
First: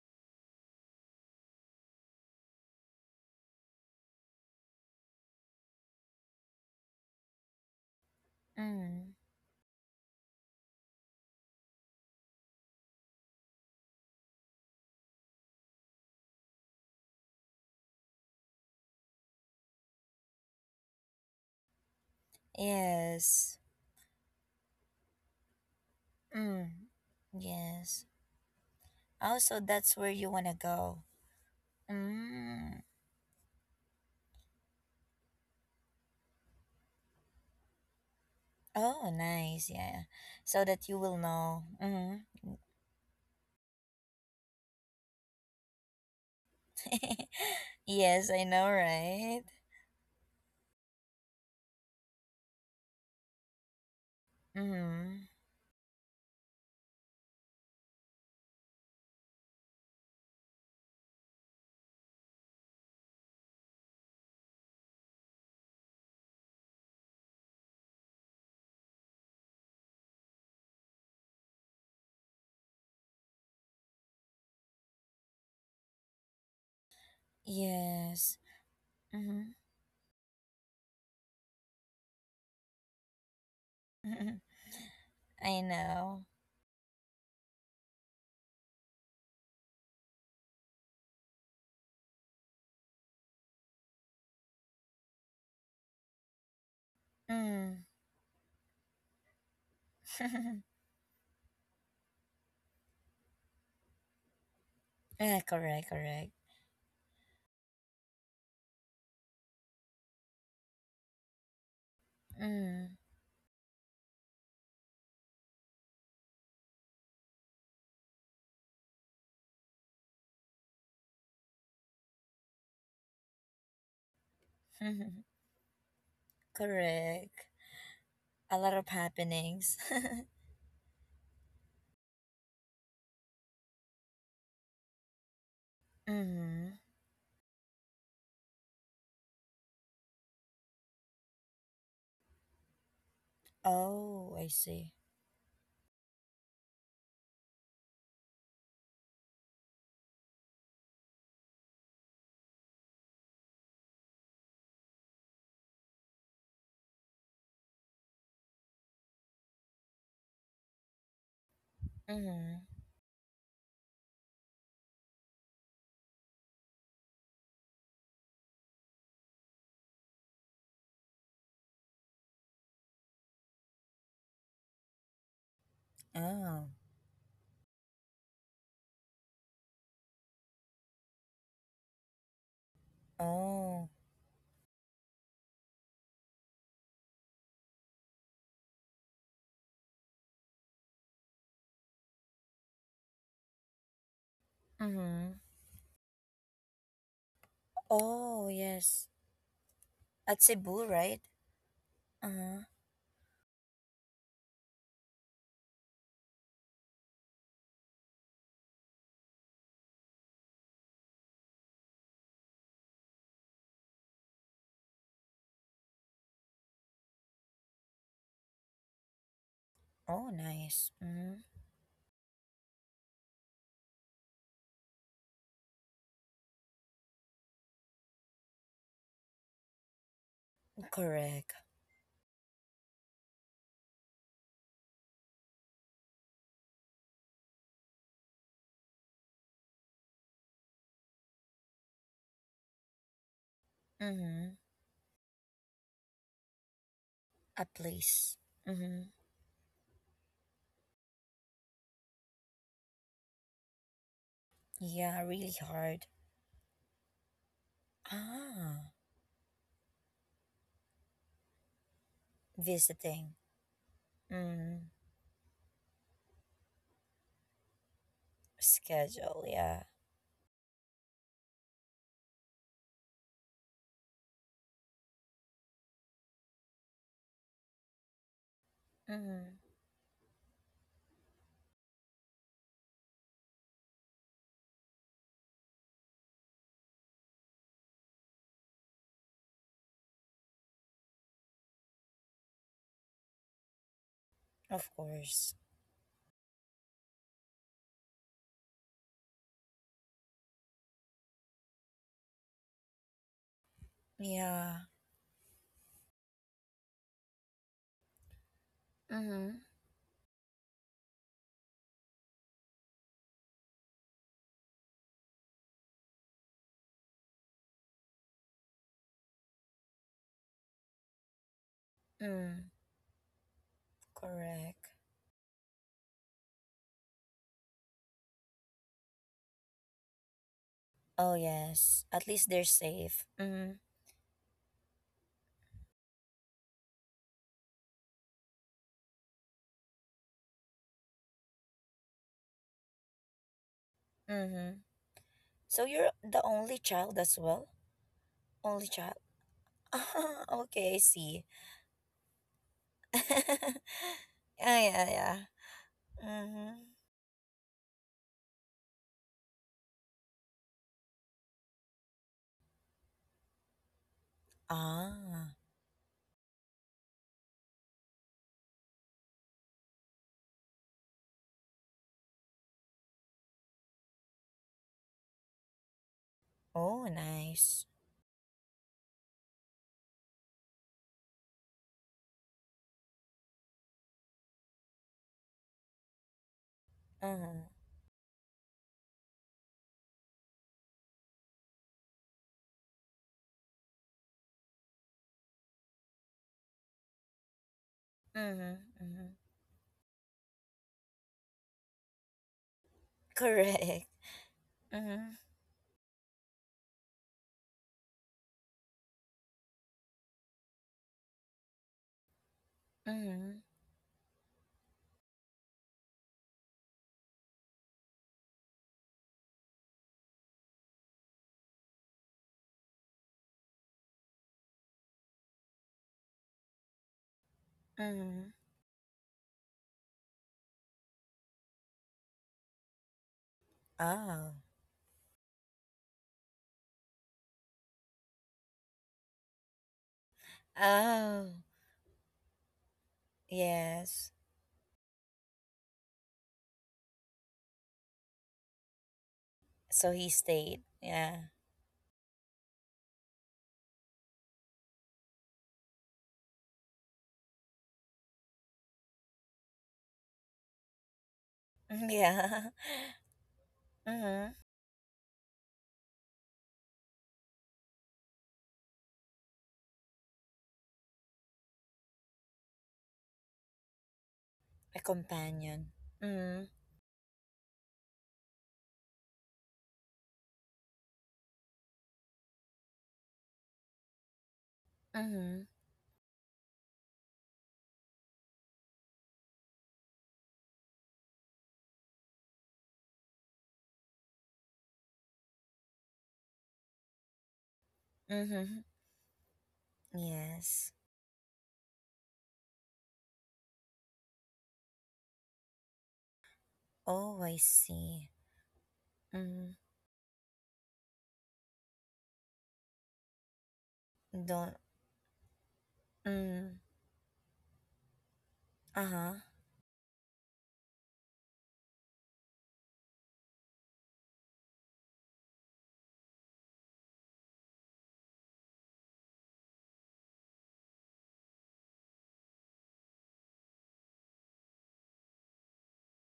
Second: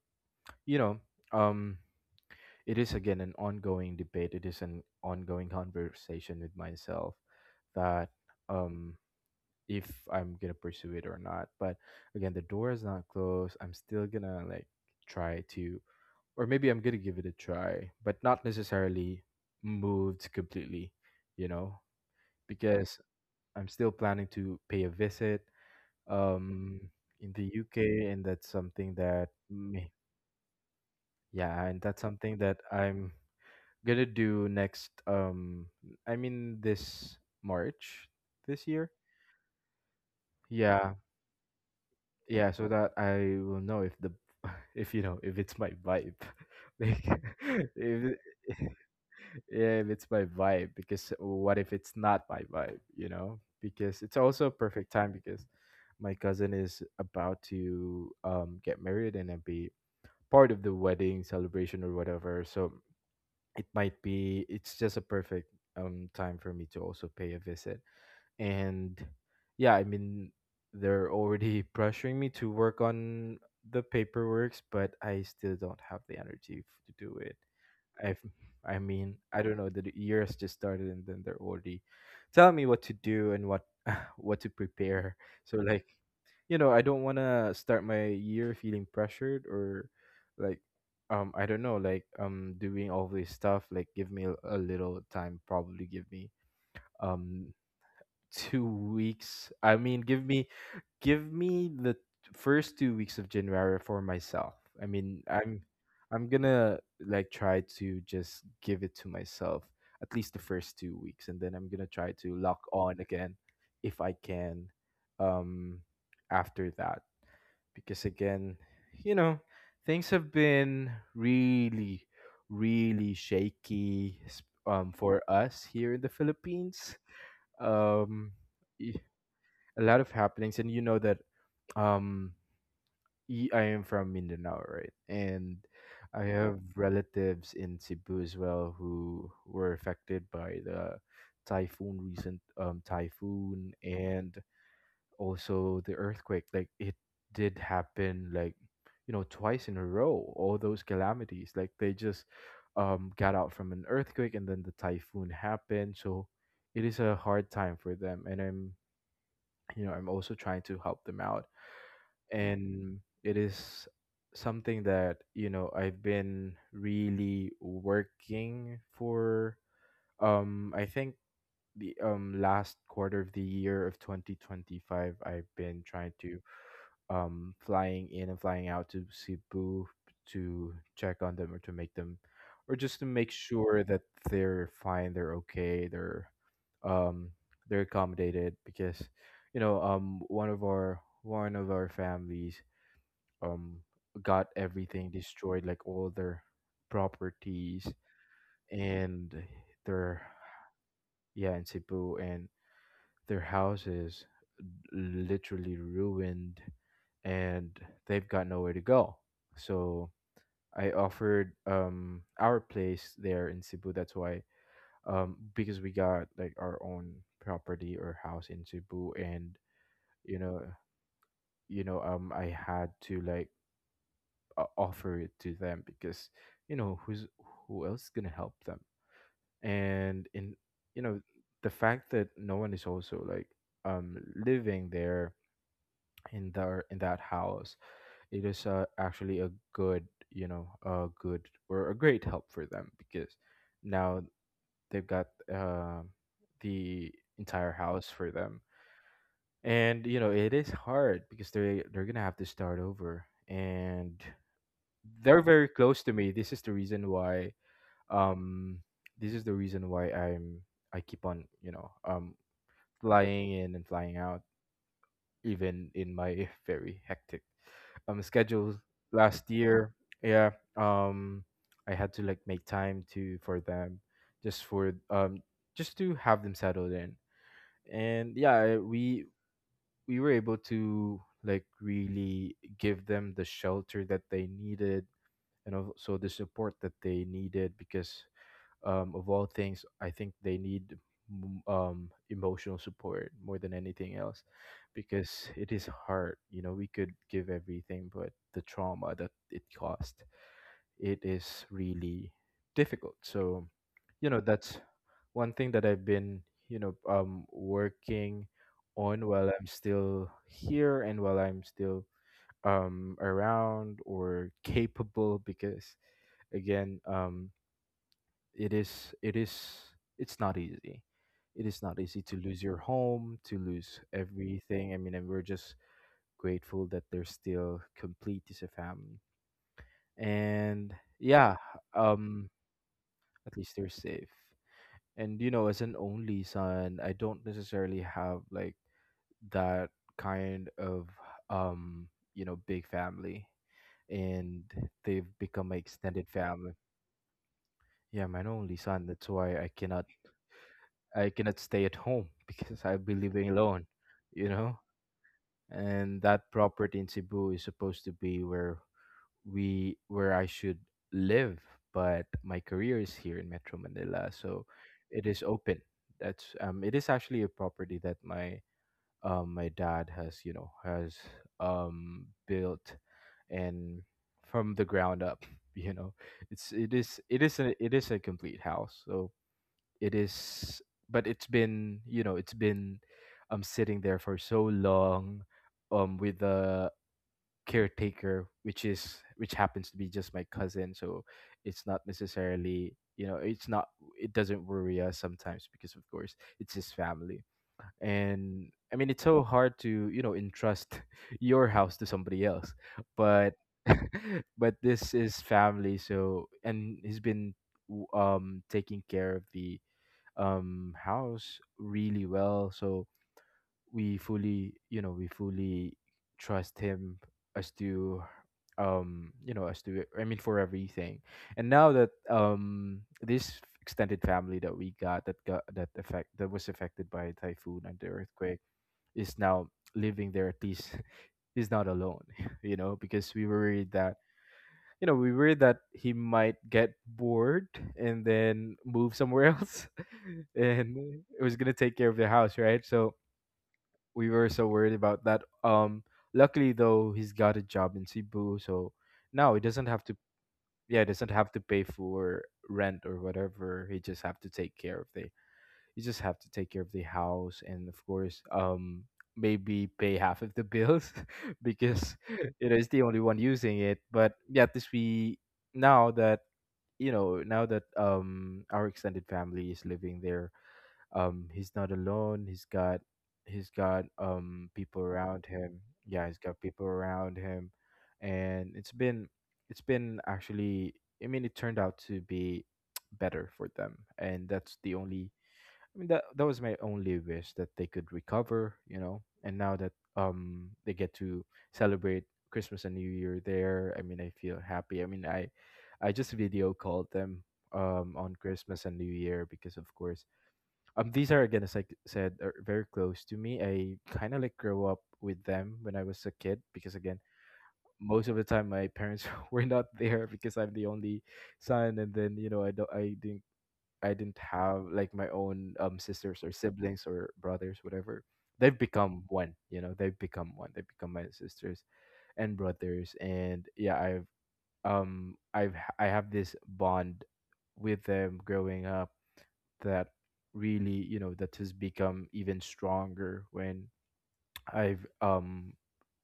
Speaker 2: you know, um it is again an ongoing debate, it is an ongoing conversation with myself that, um
Speaker 1: Mm.
Speaker 2: if I'm gonna pursue it or not. But again, the door is not closed. I'm still gonna like try to, or maybe I'm gonna give it a try, but not necessarily moved completely, you know, because
Speaker 1: Yes.
Speaker 2: I'm still planning to pay a visit um
Speaker 1: Mm.
Speaker 2: in the
Speaker 1: Yes.
Speaker 2: U K, and that's something that
Speaker 1: Also,
Speaker 2: me —
Speaker 1: that's where you wanna go.
Speaker 2: yeah, and that's something that
Speaker 1: Mm.
Speaker 2: I'm gonna do next, um I mean this March, this year.
Speaker 1: Oh, nice. Yeah. So that
Speaker 2: Yeah.
Speaker 1: you will know. Mm-hmm.
Speaker 2: Yeah, so that I will know if the if you know if it's my vibe. Like if it-
Speaker 1: Yes, I know, right?
Speaker 2: yeah, if it's my vibe, because what if it's not my vibe, you know? Because it's also a perfect time
Speaker 1: Mm.
Speaker 2: because my cousin is about to um get married and then be part of the wedding celebration or whatever. So it might be, it's just a perfect um time for me to also pay a visit. And yeah, I mean, they're already pressuring me to work on the paperworks, but I still don't have the energy f- to do it. i've
Speaker 1: Yes.
Speaker 2: I mean, I don't know, the d- year has just started, and then they're already telling me what to do and what
Speaker 1: Mm-hmm.
Speaker 2: what to prepare. So
Speaker 1: I
Speaker 2: like,
Speaker 1: know.
Speaker 2: you know, I don't want to start my year feeling pressured, or like, um I don't know, like, um doing all this stuff. Like, give me a, a little time. Probably give me um
Speaker 1: Mm.
Speaker 2: two weeks. I mean,
Speaker 1: Ah,
Speaker 2: give me, give me the first two weeks of January for myself. I mean, I'm,
Speaker 1: correct, correct.
Speaker 2: I'm gonna like try to just give it to myself at least the first two weeks, and then I'm gonna try to lock
Speaker 1: Mm.
Speaker 2: on again if I can, um, after that. Because again, you know, things have been really, really shaky s- um, for us here in the Philippines.
Speaker 1: Correct.
Speaker 2: um
Speaker 1: A lot of
Speaker 2: y-
Speaker 1: happenings.
Speaker 2: a lot of happenings. And you know that, um y- I am from Mindanao, right? And I have — oh,
Speaker 1: Mm.
Speaker 2: relatives in Cebu as well who were affected by the typhoon, recent um typhoon,
Speaker 1: Oh,
Speaker 2: and
Speaker 1: I see.
Speaker 2: also the earthquake. Like, it did happen, like, you know, twice in a row, all those calamities. Like, they just um got out from an earthquake, and then the typhoon happened. So it is a hard time for them, and I'm, you know, I'm also trying to help them out.
Speaker 1: Mm.
Speaker 2: And it is something that, you know, I've been really working for. um I think the um last quarter of the year of twenty twenty-five, I've been trying to
Speaker 1: Oh.
Speaker 2: um flying in and flying out to Cebu to check on them, or to make them, or just to make sure
Speaker 1: Oh.
Speaker 2: that they're fine, they're okay, they're um they're accommodated. Because, you know, um one of our one of our families um got everything
Speaker 1: Mm.
Speaker 2: destroyed, like all their properties
Speaker 1: Oh, yes.
Speaker 2: and their —
Speaker 1: At Cebu, right?
Speaker 2: yeah, in Cebu, and
Speaker 1: Uh-huh.
Speaker 2: their houses literally ruined, and they've got nowhere to go. So I offered um our place there in Cebu. That's why, um because we got like our own property or house in Cebu. And
Speaker 1: Oh,
Speaker 2: you know
Speaker 1: nice. Mm.
Speaker 2: you know, um I had to like, uh, offer it to them, because, you know, who's, who else is gonna help them? And in, you know,
Speaker 1: Correct.
Speaker 2: the fact that no one is also like um living there in their, in that house, it is, uh, actually a good, you know, a good or a great help for them, because now
Speaker 1: Mm.
Speaker 2: they've got um the
Speaker 1: A
Speaker 2: entire house for
Speaker 1: place.
Speaker 2: them.
Speaker 1: Mm-hmm.
Speaker 2: And you know it is hard because they they're gonna have to start over, and
Speaker 1: Yeah, really
Speaker 2: they're very
Speaker 1: hard.
Speaker 2: close to me. This is the reason why, um
Speaker 1: Ah,
Speaker 2: this is the reason why I'm, I keep on, you know, um
Speaker 1: visiting.
Speaker 2: flying in and flying out,
Speaker 1: Mm,
Speaker 2: even in my very hectic um schedule
Speaker 1: schedule,
Speaker 2: last
Speaker 1: yeah.
Speaker 2: year. Yeah. um I had to like make time to for them, just for um just to have them settled in. And yeah, I- we
Speaker 1: Mm,
Speaker 2: we were able to like really give them the shelter that they needed, and also the support that they needed, because, um, of all things I think they need, m- um, emotional support more than anything else.
Speaker 1: of
Speaker 2: Because
Speaker 1: course.
Speaker 2: it is hard, you know, we could give everything, but the trauma that it caused, it is really difficult. So you know
Speaker 1: Yeah.
Speaker 2: that's one thing that I've been, you know, um working on, while
Speaker 1: Mm-hmm.
Speaker 2: I'm still here, and while I'm still um around or capable. Because again, um it is it is, it's not easy. It is not easy to lose
Speaker 1: Mm,
Speaker 2: your home, to lose
Speaker 1: correct.
Speaker 2: everything. I mean, and we're just grateful that they're still complete as a family. And
Speaker 1: Oh,
Speaker 2: yeah,
Speaker 1: yes. At least
Speaker 2: um
Speaker 1: they're safe.
Speaker 2: at
Speaker 1: Mm-hmm.
Speaker 2: least they're safe. And you know, as an only son, I don't necessarily have like that kind of um you know, big family. And
Speaker 1: Mm-hmm.
Speaker 2: they've become my
Speaker 1: So you're
Speaker 2: extended
Speaker 1: the
Speaker 2: family.
Speaker 1: only child as well?
Speaker 2: Yeah, I'm an only
Speaker 1: Only
Speaker 2: son.
Speaker 1: child?
Speaker 2: That's why I cannot,
Speaker 1: Ah, okay, I
Speaker 2: I
Speaker 1: see.
Speaker 2: cannot stay at home because I'll be living alone,
Speaker 1: Yeah,
Speaker 2: you know.
Speaker 1: yeah, yeah.
Speaker 2: And that
Speaker 1: Mm-hmm.
Speaker 2: property in Cebu is supposed to be where we — where I should live, but my career is here in Metro Manila, so it is
Speaker 1: Ah.
Speaker 2: open. That's um, it is actually a property that my um my dad has you know has um built, and from the ground up, you know, it's it
Speaker 1: Oh,
Speaker 2: is it is a
Speaker 1: nice.
Speaker 2: it is a complete house, so it is, but it's been you know it's been um sitting there for so long um with the
Speaker 1: Mm-hmm.
Speaker 2: caretaker which is which happens to be just my cousin, so it's not necessarily you know it's not, it doesn't worry us sometimes because of course it's his family. And
Speaker 1: Mm-hmm.
Speaker 2: I mean,
Speaker 1: Mm-hmm.
Speaker 2: it's so hard to you know entrust your house to somebody else, but
Speaker 1: Correct.
Speaker 2: but this
Speaker 1: Mm-hmm.
Speaker 2: is family. So, and he's been w- um taking care of the um house really well, so
Speaker 1: Mm-hmm.
Speaker 2: we fully you know we fully trust him as to um you know as to I mean, for everything. And now that um this extended family that we got that got that effect that was affected by typhoon and the
Speaker 1: Mm-hmm.
Speaker 2: earthquake is now living there, at least, he's not alone. You know, because we were worried that
Speaker 1: Oh.
Speaker 2: you know we worried that he might get bored and then move somewhere else, and it
Speaker 1: Oh.
Speaker 2: was gonna take care of the house, right? So
Speaker 1: Yes.
Speaker 2: we were so worried about that. Um, luckily though, he's got a job in Cebu, so now he doesn't
Speaker 1: So
Speaker 2: have to.
Speaker 1: he stayed.
Speaker 2: Yeah, he
Speaker 1: Yeah.
Speaker 2: doesn't have to pay for rent or whatever. He just have to take care of the. You just have to take care of the house, and of course, um, maybe pay half of the bills because
Speaker 1: Yeah.
Speaker 2: you know it's the only one using it. But
Speaker 1: Mm-hmm.
Speaker 2: yeah, at least we now that you know now that um our extended family is living there, um, he's not alone. He's got, he's got um
Speaker 1: A
Speaker 2: people around him.
Speaker 1: companion.
Speaker 2: Yeah, he's
Speaker 1: Mm-hmm.
Speaker 2: got people around him, and it's been, it's been actually. I mean, it turned out to be better for them, and that's the only.
Speaker 1: Mm-hmm.
Speaker 2: I mean, that that was my only wish that they could recover. You know, and now that um they get to celebrate Christmas and New Year there, I mean, I feel happy. I mean, I I just video called them um on
Speaker 1: Mm-hmm.
Speaker 2: Christmas and New Year because of course,
Speaker 1: Yes.
Speaker 2: um, these are again, as I c- said, are very close to me. I kind of like grew up with them when I was a kid, because again,
Speaker 1: Oh, I see.
Speaker 2: most of the time my parents were
Speaker 1: Mm-hmm.
Speaker 2: not there because I'm the only son. And then you know I don't, I didn't, I didn't
Speaker 1: Don't.
Speaker 2: have like my own um sisters or
Speaker 1: Mm.
Speaker 2: siblings or brothers, whatever. They've become
Speaker 1: Uh-huh.
Speaker 2: one, you know. They've become one. They've become my sisters and brothers, and yeah, I've um I've h- i have um i have I have this bond with them growing up that really, you know, that has become even stronger when I've um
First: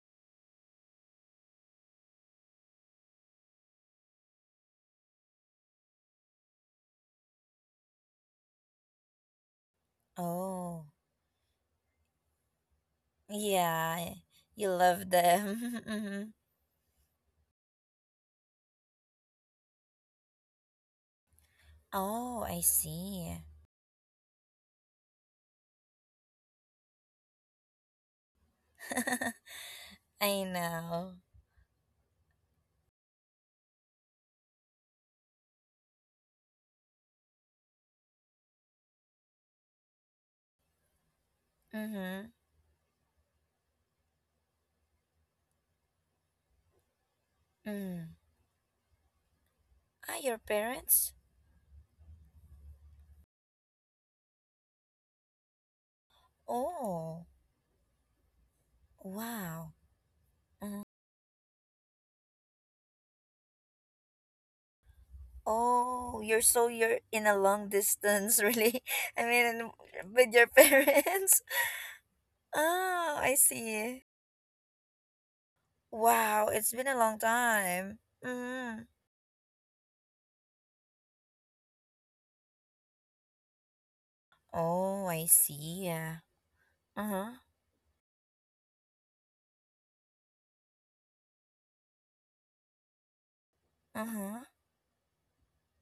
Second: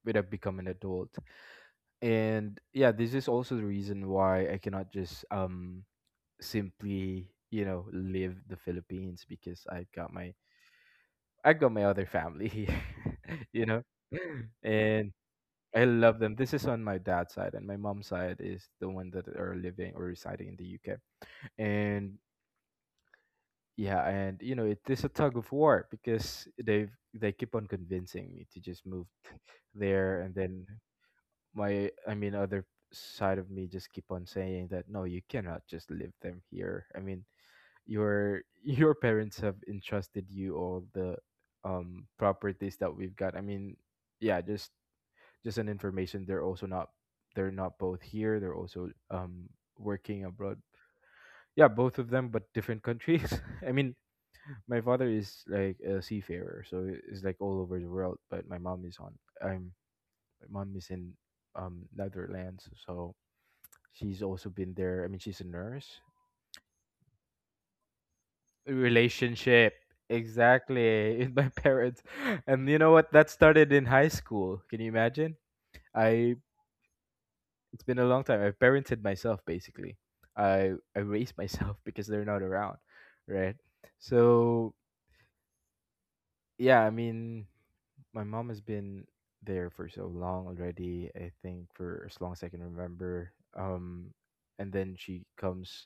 Speaker 2: when I've become an adult. And yeah, this is also the reason why I cannot just um simply you know leave the Philippines, because I got my
Speaker 1: Oh.
Speaker 2: I got my other family here, you know,
Speaker 1: Yeah. You love
Speaker 2: and
Speaker 1: them.
Speaker 2: I love
Speaker 1: Mhm.
Speaker 2: them. This is on my dad's side, and my mom's side is the one that are living or residing in the U K. And
Speaker 1: Oh, I see.
Speaker 2: yeah, and you know, it is a tug of war because they they keep on convincing me to just move there, and
Speaker 1: I
Speaker 2: then
Speaker 1: know.
Speaker 2: my I mean, other side of me just keep on saying that no, you cannot just leave them here. I mean, your your parents have entrusted you all the um
Speaker 1: Mm-hmm.
Speaker 2: properties that we've got. I mean, yeah, just just an information. They're also not, they're not both here. They're also um
Speaker 1: Ah,
Speaker 2: working
Speaker 1: your
Speaker 2: abroad.
Speaker 1: parents?
Speaker 2: Yeah, both of them, but different countries. I mean, my father is like a seafarer, so I- is
Speaker 1: Oh,
Speaker 2: like all over the world. But my mom is on. I'm,
Speaker 1: wow.
Speaker 2: my mom
Speaker 1: Mm.
Speaker 2: is in um Netherlands, so she's also been there. I mean, she's a nurse.
Speaker 1: Oh, you're so you're in a long distance, really? I mean,
Speaker 2: Relationship
Speaker 1: with your
Speaker 2: exactly with
Speaker 1: parents?
Speaker 2: my parents, and you know what?
Speaker 1: Oh,
Speaker 2: That
Speaker 1: I
Speaker 2: started in
Speaker 1: see.
Speaker 2: high school. Can you imagine? I
Speaker 1: Wow, it's been a long
Speaker 2: It's been
Speaker 1: time.
Speaker 2: a long time. I
Speaker 1: Mm.
Speaker 2: parented myself basically. I I raised myself because they're not around, right? So
Speaker 1: Oh, I see. Yeah.
Speaker 2: yeah, I
Speaker 1: Uh huh.
Speaker 2: mean, my mom has been there for so long already. I think for as long as I can remember.
Speaker 1: Uh
Speaker 2: Um,
Speaker 1: huh.
Speaker 2: and then she comes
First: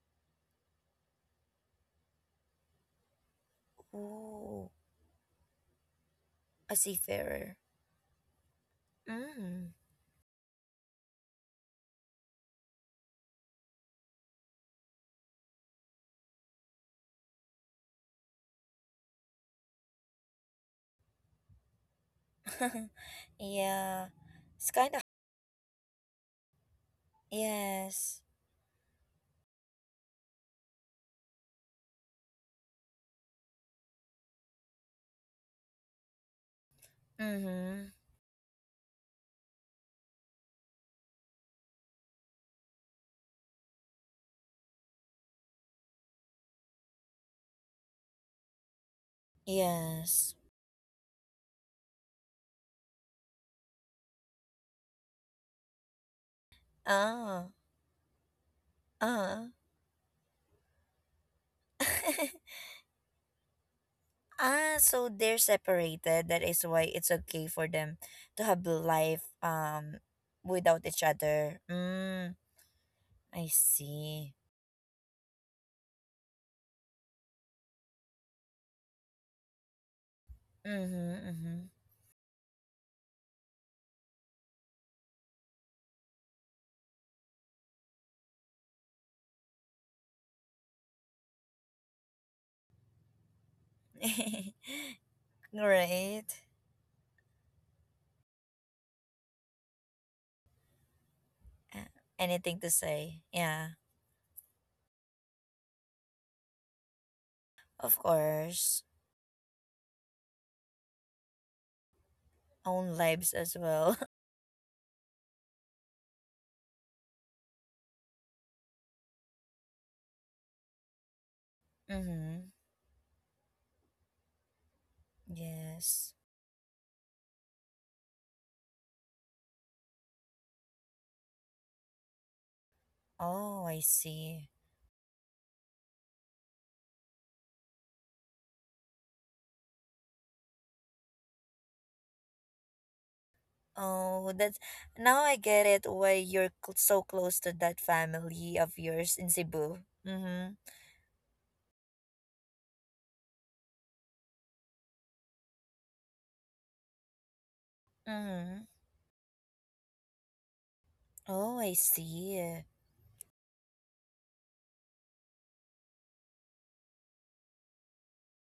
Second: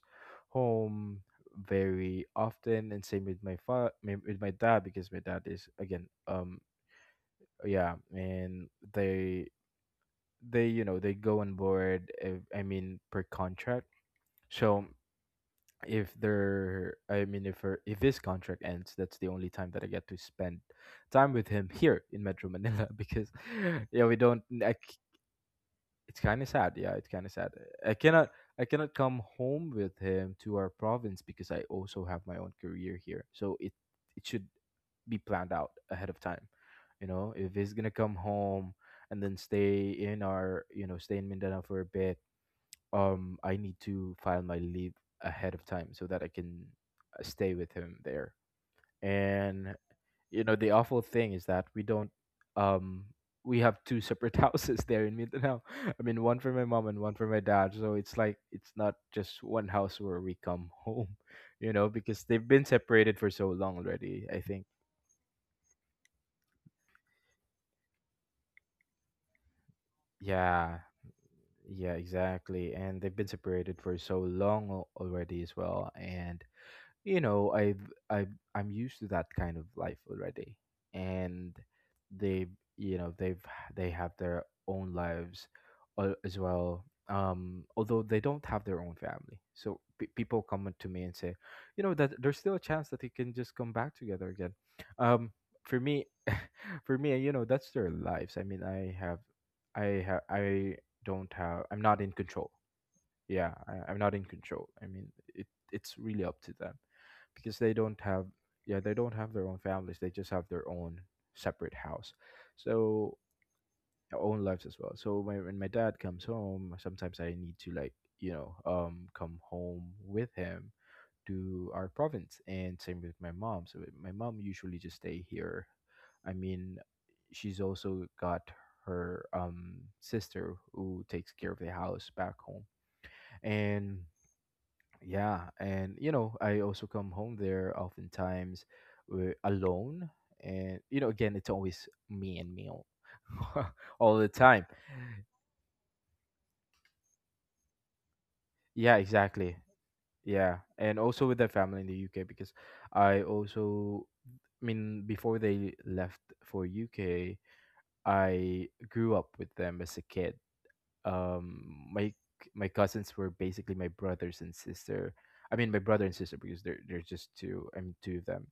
Speaker 2: home very often, and same with my fa- my- with my
Speaker 1: Oh,
Speaker 2: dad, because my dad is again um
Speaker 1: a seafarer.
Speaker 2: yeah, and they
Speaker 1: Mm.
Speaker 2: they you know they go on board. Uh, I mean per contract. So if there I mean if her, if this contract ends, that's the only time that I get to spend time with him here in Metro Manila because yeah,
Speaker 1: Yeah.
Speaker 2: we don't
Speaker 1: It's
Speaker 2: I
Speaker 1: kind
Speaker 2: c
Speaker 1: of.
Speaker 2: it's kind of sad. Yeah, it's kind of sad. i
Speaker 1: Yes.
Speaker 2: cannot I cannot come home with him to our province because I also have my own career here, so it it should be planned out ahead of time, you know,
Speaker 1: Mm
Speaker 2: if he's gonna
Speaker 1: hmm.
Speaker 2: come home and then stay in our you know stay in Mindanao for a bit. Um, I need to file my leave ahead of time so that I can, uh, stay with him there. And
Speaker 1: Yes.
Speaker 2: you know, the awful thing is that we don't um we have two separate houses there in Mindanao. I mean, one for my mom and one for my
Speaker 1: Ah.
Speaker 2: dad. So it's like it's not just
Speaker 1: Ah.
Speaker 2: one house where we come home, you know, because they've been separated for so long already, I think.
Speaker 1: Ah, so they're separated. That is why it's okay for them to have life um
Speaker 2: Yeah.
Speaker 1: without each other.
Speaker 2: Yeah,
Speaker 1: Mm,
Speaker 2: exactly. And they've been
Speaker 1: I
Speaker 2: separated for so
Speaker 1: see.
Speaker 2: long al- already as well. And you know i've i've I'm used to that kind of life already,
Speaker 1: Mhm.
Speaker 2: and
Speaker 1: Mhm.
Speaker 2: they, you know they've they have their own lives a- as well. Um, although they don't have their own family, so pe people come up to me and say, you know, that there's still a chance that they can just come back together again. Um, for me,
Speaker 1: Right.
Speaker 2: for me, you know, that's their lives. I mean, I have I have I don't have, I'm
Speaker 1: Uh,
Speaker 2: not in control.
Speaker 1: anything to say?
Speaker 2: Yeah,
Speaker 1: Yeah.
Speaker 2: I, I'm not in control. I mean, it, it's really up to them because they don't
Speaker 1: Of
Speaker 2: have, yeah,
Speaker 1: course.
Speaker 2: they don't have their own families. They just have their own separate house,
Speaker 1: Own
Speaker 2: so
Speaker 1: lives as well.
Speaker 2: their own lives as well. So when, when my dad comes home, sometimes I need to like, you know, um come home with him to our province,
Speaker 1: Mhm.
Speaker 2: and same with my mom. So my mom usually just stay here.
Speaker 1: Yes.
Speaker 2: I mean, she's also got her um sister who takes care of the house back home.
Speaker 1: Oh, I
Speaker 2: And
Speaker 1: see.
Speaker 2: yeah, and you know, I also come home there oftentimes, uh, alone, and you know, again, it's always me and me all, all the
Speaker 1: Oh, that's
Speaker 2: time.
Speaker 1: now I get it why you're cl- so close to that family of
Speaker 2: Yeah,
Speaker 1: yours in
Speaker 2: exactly.
Speaker 1: Cebu.
Speaker 2: Yeah,
Speaker 1: Mhm.
Speaker 2: and also with the family in the U K, because I also, I mean, before they left for U K, I
Speaker 1: Mm-hmm.
Speaker 2: grew up with them as a kid. Um,
Speaker 1: Oh, I
Speaker 2: my my
Speaker 1: see.
Speaker 2: cousins were basically my brothers and sister. I mean, my brother and sister, because they're they're just two. I mean, two of them.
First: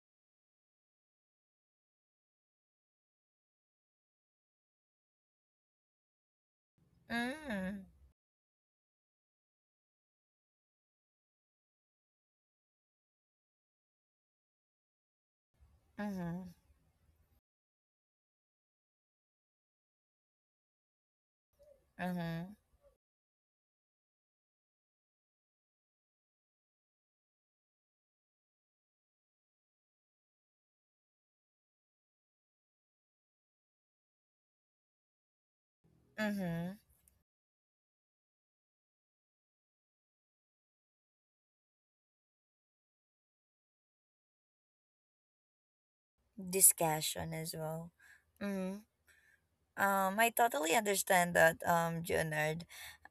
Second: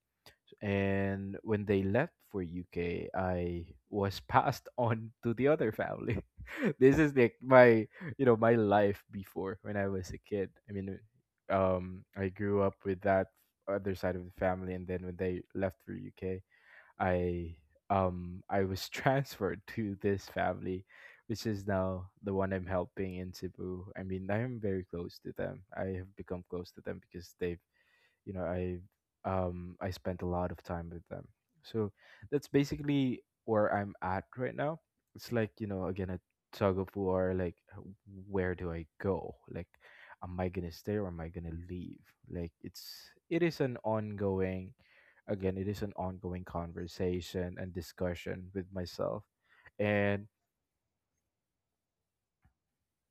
Speaker 2: And when they left for U K, I was passed on to the other family. This is like
Speaker 1: Mm-hmm.
Speaker 2: my, you know, my life before when I was a kid. I mean, um, I grew up with that other side of the family, and then when they left for U K,
Speaker 1: Mm-hmm.
Speaker 2: I, um, I was transferred to this family, which is now the one
Speaker 1: Mm-hmm.
Speaker 2: I'm helping in Cebu. I mean, I am very close to them. I have become close to them because they've you know I um I spent a lot of time with them. So that's basically where I'm at right now. It's like, you know, again, a
Speaker 1: Mm-hmm.
Speaker 2: tug of war like h- where do I go, like am I gonna stay or am I gonna leave. Like it's, it is an ongoing, again it is an ongoing
Speaker 1: Discussion as
Speaker 2: conversation and
Speaker 1: well.
Speaker 2: discussion with
Speaker 1: Hmm.
Speaker 2: myself.
Speaker 1: Um,
Speaker 2: And
Speaker 1: I totally understand that, um, Junard.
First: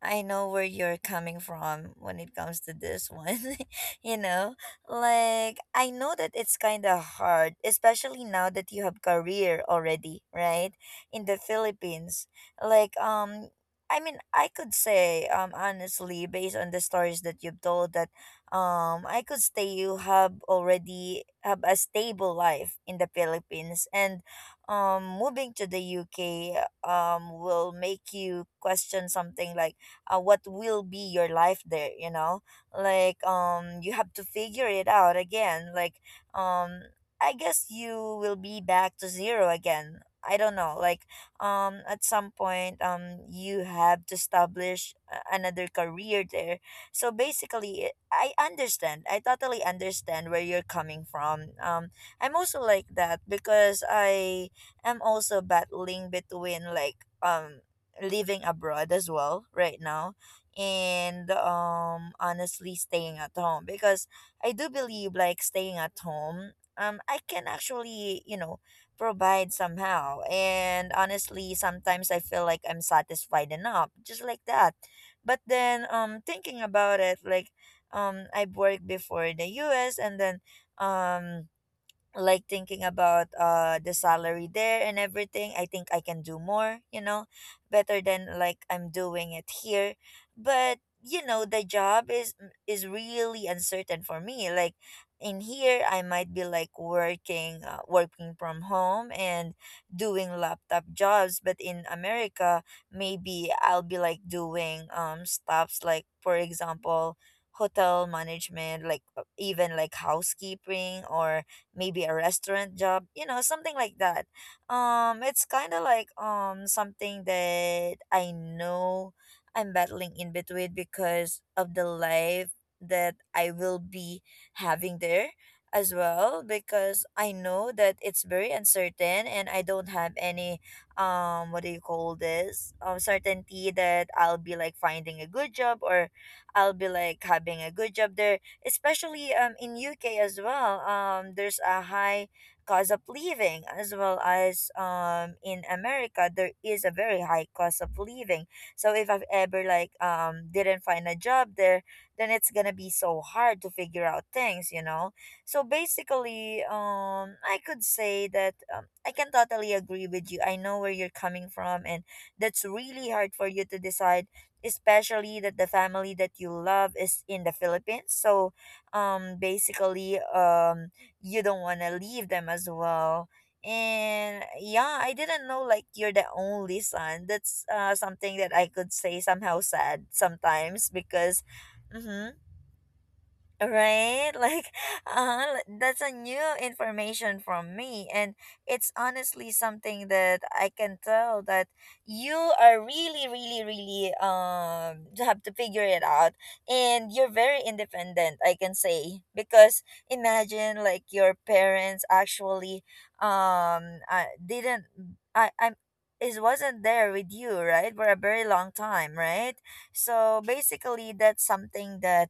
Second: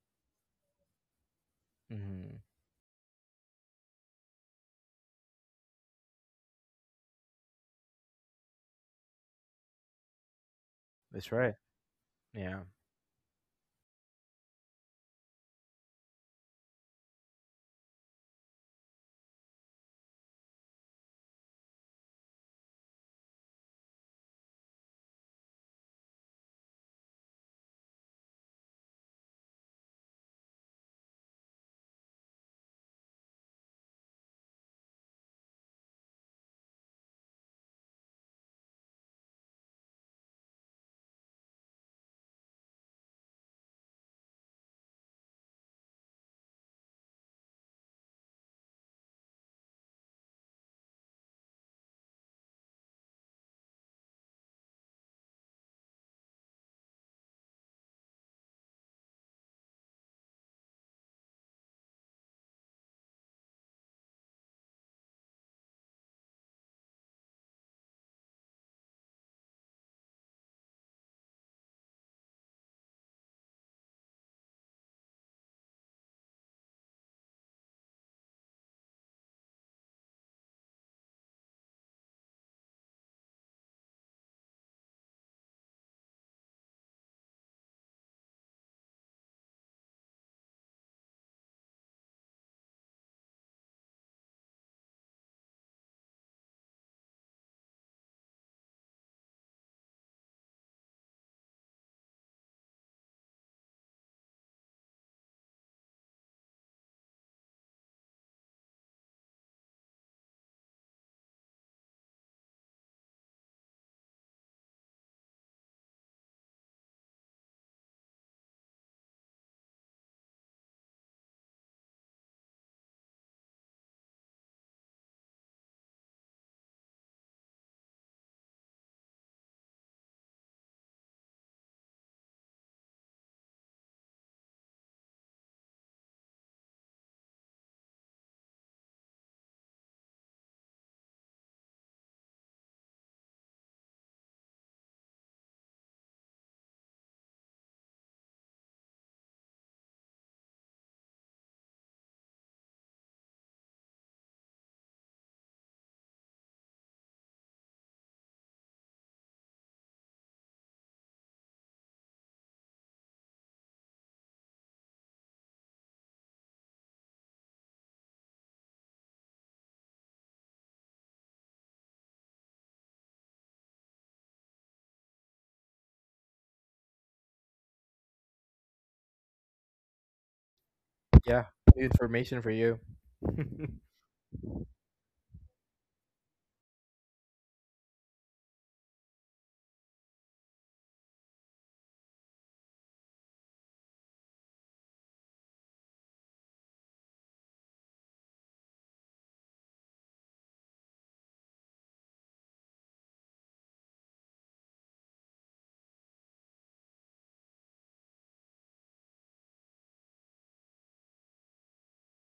Speaker 1: I know where you're coming from when it
Speaker 2: mm,
Speaker 1: comes to this one. You know, like I know that it's kind of hard, especially now that you have career already, right? In
Speaker 2: that's
Speaker 1: the
Speaker 2: right.
Speaker 1: Philippines,
Speaker 2: Yeah.
Speaker 1: like um, I mean, I could say um honestly, based on the stories that you've told, that um, I could say you have already have a stable life in the Philippines, and um moving to the U K um will make you question something like uh, what will be your life there, you know. Like um you have to figure it out again, like um I guess you will be back to zero again. I don't know, like um at some point um you have to establish a- another career there. So basically I understand, I totally understand where you're coming from. um I'm also like that because I I'm also battling between like um living abroad as well right now, and um honestly staying at home, because I do believe like staying at home um I can actually, you know, provide somehow. And honestly, sometimes I feel like I'm satisfied enough just like that. But then um thinking about it, like um I've worked before in the U S, and then um like thinking about uh the salary there and everything, I think I can do more, you know, better than like I'm doing it here. But you know the job is is really uncertain for me. Like in here I might be like working uh, working from home and doing laptop jobs, but in America maybe I'll be like doing um stuffs like for example hotel management, like uh, even like housekeeping or maybe a restaurant job, you know, something like that. Um, it's kind of like um something that I know I'm battling in between because of the life that I will be having there as well, because I know that it's very uncertain and I don't have any um what do you call this um certainty that I'll be like finding a good job or I'll be like having a good job there, especially um in U K as well. Um, there's a high cost of living, as well as um in America, there is a very high cost of living. So if I've ever like um didn't find a job there, then it's gonna be so hard to figure out things, you know. So basically, um, I could say that um, I can totally agree with you. I know where you're coming from, and that's really hard for you to decide, especially that the family that you love is in the Philippines. So um basically um you don't want to leave them as well. And yeah, I didn't know like you're the only son. That's uh something that I could say somehow sad sometimes because
Speaker 2: Yeah, new
Speaker 1: mhm.
Speaker 2: information for you.
Speaker 1: Right, like uh, that's a new information from me. And it's honestly something that I can tell that you are really really really um you have to figure it out. And you're very independent, I can say, because imagine like your parents actually um uh, didn't I I'm it wasn't there with you, right, for a very long time, right? So basically that's something that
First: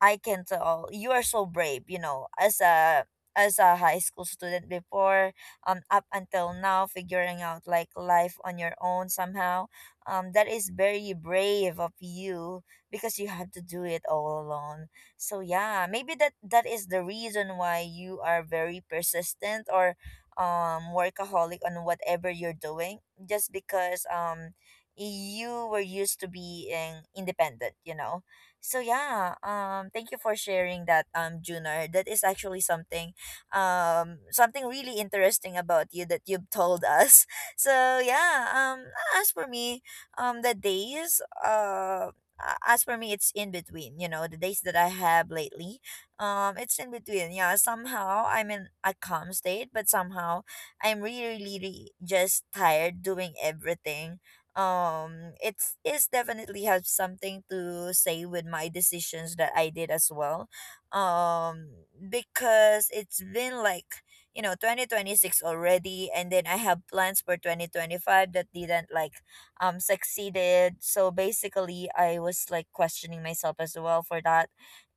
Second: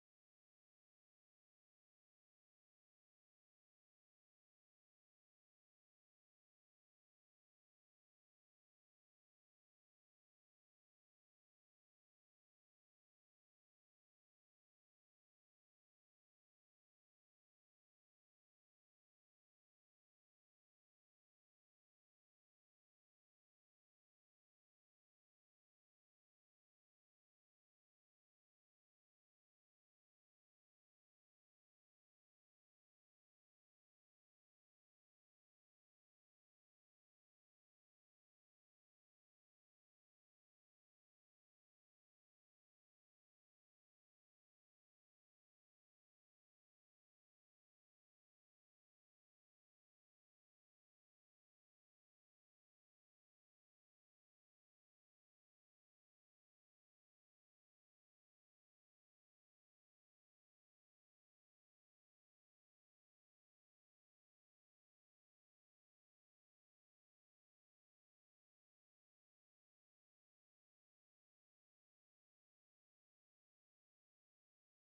Speaker 1: I can tell. You are so brave, you know, as a as a high school student before, um up until now figuring out like life on your own somehow. Um that is very brave of you because you had to do it all alone. So yeah, maybe that that is the reason why you are very persistent or um workaholic on whatever you're doing just because um you were used to being independent, you know. So yeah, um thank you for sharing that um Junar. That is actually something, um something really interesting about you that you've told us. So yeah, um as for me, um the days uh a- as for me, it's in between, you know, the days that I have lately. Um it's in between. Yeah, somehow I'm in a calm state, but somehow I'm really really, really just tired doing everything. Um it's it's definitely has something to say with my decisions that I did as well, um because it's been like, you know, twenty twenty-six already, and then I have plans for twenty twenty-five that didn't like um succeeded. So basically I was like questioning myself as well for that.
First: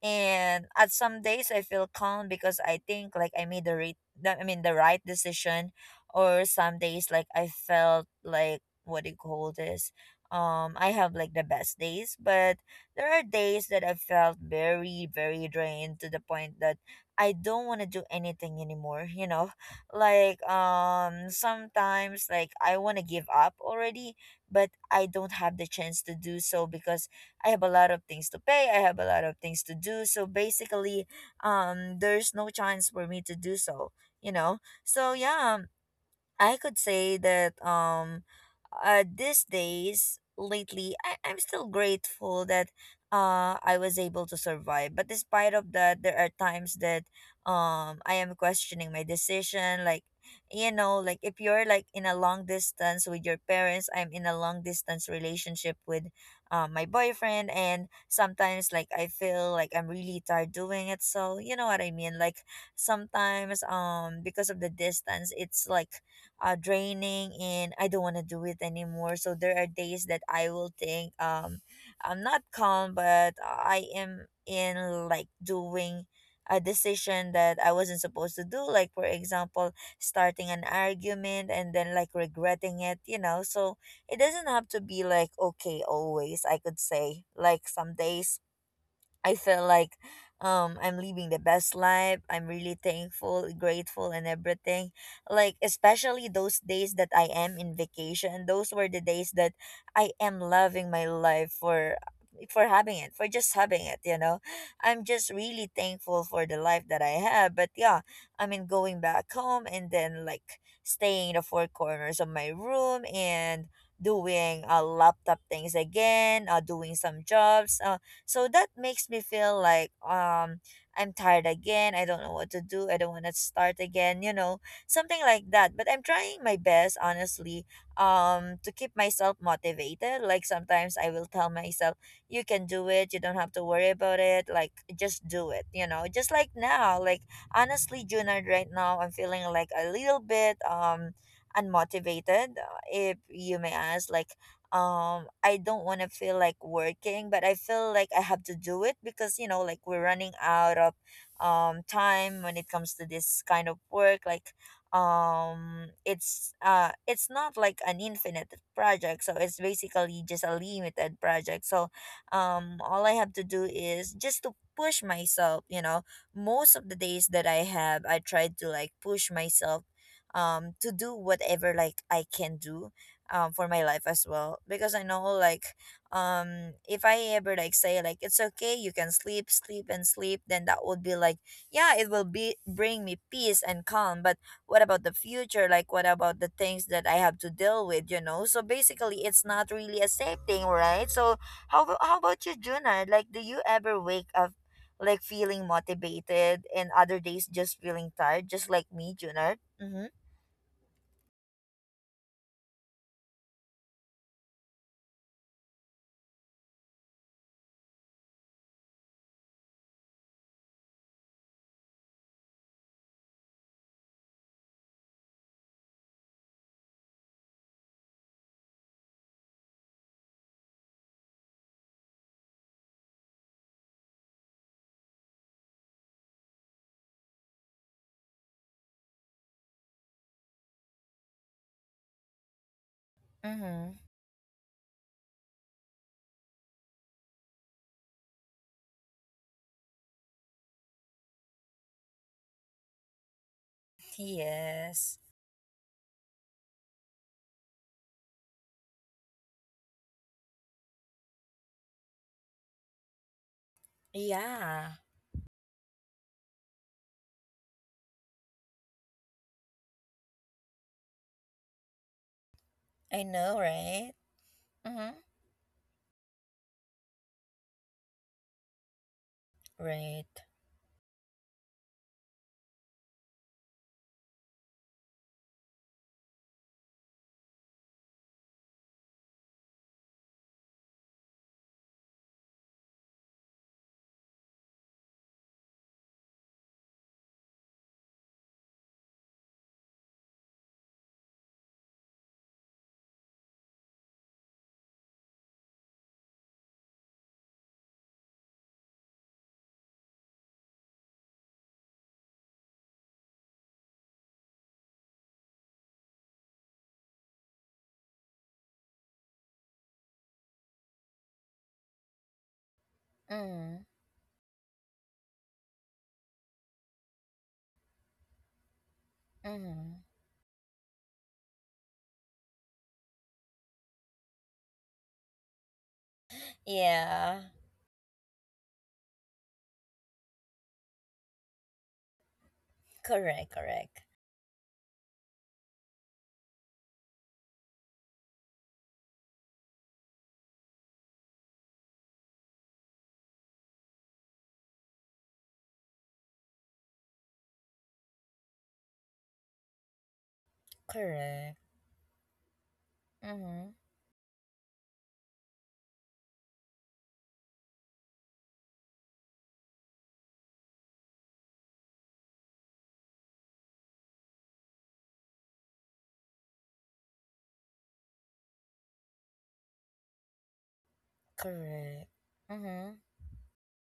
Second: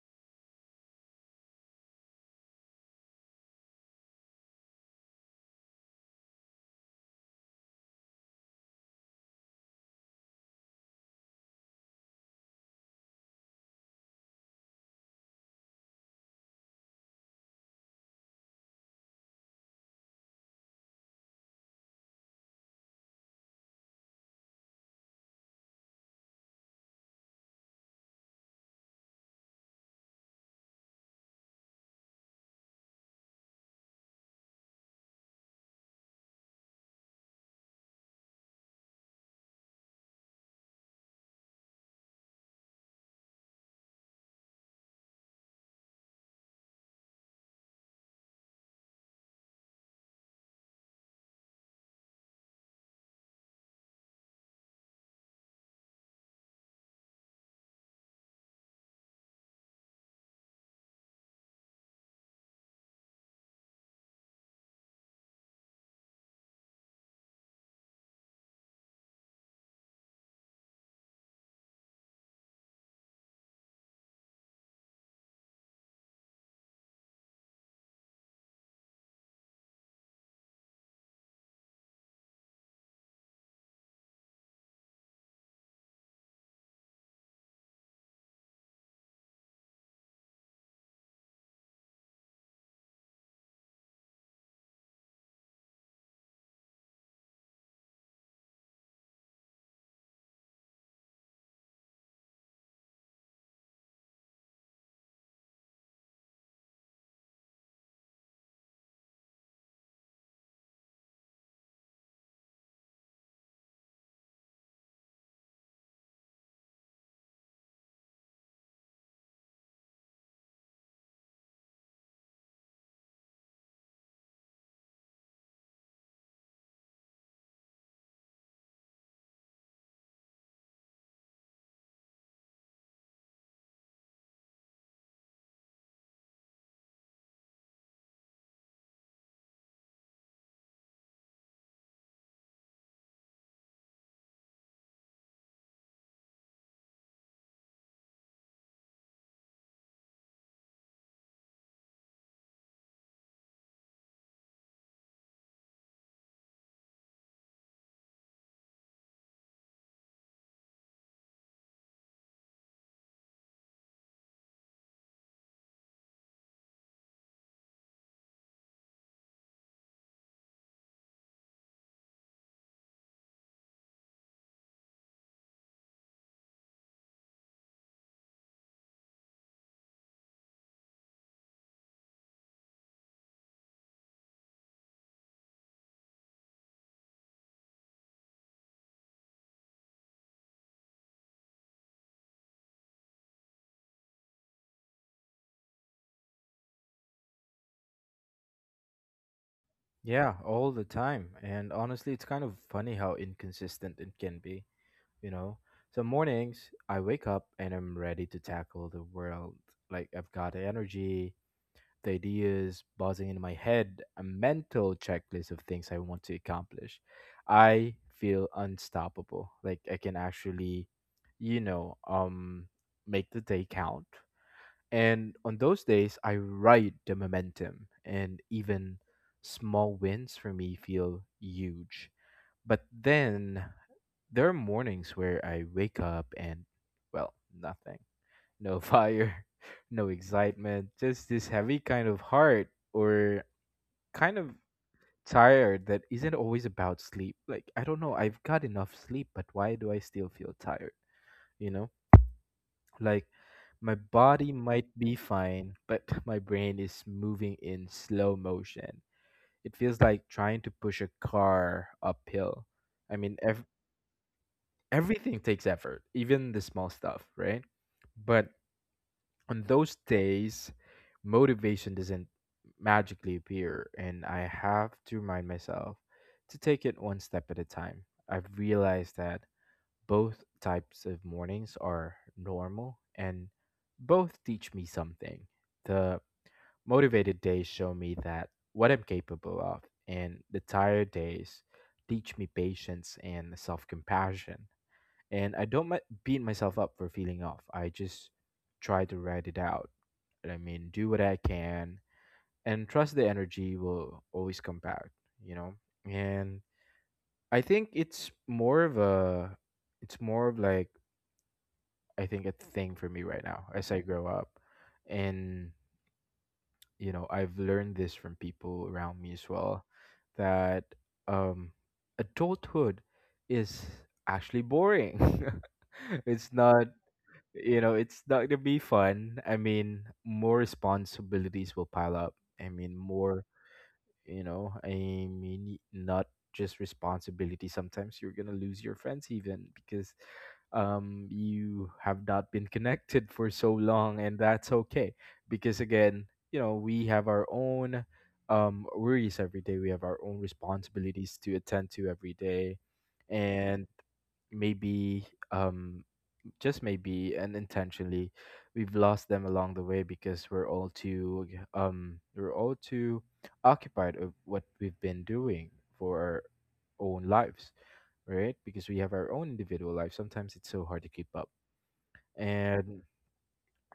Speaker 1: And at some days I feel calm because I think like I made the right, I mean the right decision. Or some days like I felt like, what do you call this, um I have like the best days, but there are days that I felt very, very drained to the point that I don't want to do anything anymore, you know. like um sometimes like I want to give up already, but I don't have the chance to do so because I have a lot of things to pay. I have a lot of things to do. So basically um there's no chance for me to do so, you know. So yeah, I could say that um uh these days lately I, I'm still grateful that uh I was able to survive. But despite of that, there are times that um I am questioning my decision, like, you know, like if you're like in a long distance with your parents, I'm in a long distance relationship with uh, my boyfriend, and sometimes like I feel like I'm really tired doing it, so you know what I mean. Like sometimes um because of the distance, it's like uh, draining, and I don't want to do it anymore. So there are days that I will think um I'm not calm, but I am in like doing a decision that I wasn't supposed to do. Like for example, starting an argument and then like regretting it. You know, so it doesn't have to be like okay always. I could say like some days I feel like um I'm living the best life. I'm really thankful, grateful, and everything. Like especially those days that I am in vacation, those were the days that I am loving my life for for having it, for just having it, you know. I'm just really thankful for the life that I have. But yeah, I mean going back home and then like staying in the four corners of my room and doing uh, laptop things again, uh, doing some jobs, uh, so that makes me feel like um I'm tired again. I don't know what to do. I don't want to start again, you know, something like that. But I'm trying my best, honestly, um to keep myself motivated. Like sometimes I will tell myself, you can do it. You don't have to worry about it. Like just do it, you know. Just like now, like honestly, Junard, right now I'm feeling like a little bit um unmotivated, uh, if you may ask, like, um I don't want to feel like working, but I feel like I have to do it because, you know, like we're running out of um time when it comes to this kind of work. Like um it's uh it's not like an infinite project, so it's basically just a limited project. So um all I have to do is just to push myself, you know. Most of the days that I have, I try to like push myself um to do whatever like I can do um for my life as well, because I know, like, um if I ever like say like it's okay, you can sleep sleep and sleep, then that would be like, yeah, it will be bring me peace and calm. But what about the future? Like what about the things that I have to deal with, you know? So basically it's not really a safe thing, right? So how, abo- how about you, Juna? Like, do you ever wake up like feeling motivated and other days just feeling tired, just like me, Juna? Mm-hmm.
Speaker 2: Yeah, all the time. And honestly, it's kind of funny how inconsistent it can be, you know? Some mornings, I wake up and I'm ready to tackle the world. Like, I've got energy, the ideas buzzing in my head, a mental checklist of things I want to accomplish. I feel unstoppable. Like I can actually, you know, um make the day count. And on those days I ride the momentum, and even small wins for me feel huge. But then
Speaker 1: Mm-hmm.
Speaker 2: there are mornings where I wake up and well, nothing, no fire, no excitement, just this heavy kind of heart or kind of
Speaker 1: Yes.
Speaker 2: tired that isn't always about sleep. Like, I don't know, I've got enough sleep, but why do I still feel tired? You know, like my body might
Speaker 1: Yeah,
Speaker 2: be fine, but my brain is moving in slow motion. It feels like trying to push a car uphill. I
Speaker 1: I
Speaker 2: mean, ev-
Speaker 1: know, right? Mm-hmm.
Speaker 2: everything takes effort, even the small stuff, right? But on those
Speaker 1: Right.
Speaker 2: days, motivation doesn't magically appear, and I have to remind myself to take it one step at a time. I've realized that both types of mornings are normal and both teach me something. The motivated days show me that what I'm capable of, and the tired days teach me patience and self compassion and I don't mi- beat myself up for feeling off. I just try to ride it out. I mean, do what I can and trust the energy will always come back, you know? And I think it's more of a it's more of like I think a thing for me right now as
Speaker 1: Mm-hmm.
Speaker 2: I grow up. And you know, I've learned this from people around me as well
Speaker 1: Mm-hmm.
Speaker 2: that um adulthood is actually boring. It's not,
Speaker 1: Yeah.
Speaker 2: you know, it's not gonna be fun. I mean, more responsibilities will pile up. I mean more
Speaker 1: Correct, correct.
Speaker 2: You know, I mean, not just responsibility. Sometimes you're gonna lose your friends even because um you have not been connected for so long, and that's okay because again, you know, we have our own um worries every day. We have our own responsibilities to
Speaker 1: Correct.
Speaker 2: attend to every day,
Speaker 1: Mm-hmm.
Speaker 2: and maybe, um just maybe and intentionally, we've lost them along the way because we're all too um we're all too occupied of what we've been doing for our own lives, right? Because we have our own individual lives. Sometimes it's so hard to keep up.
Speaker 1: Correct. Mm-hmm.
Speaker 2: And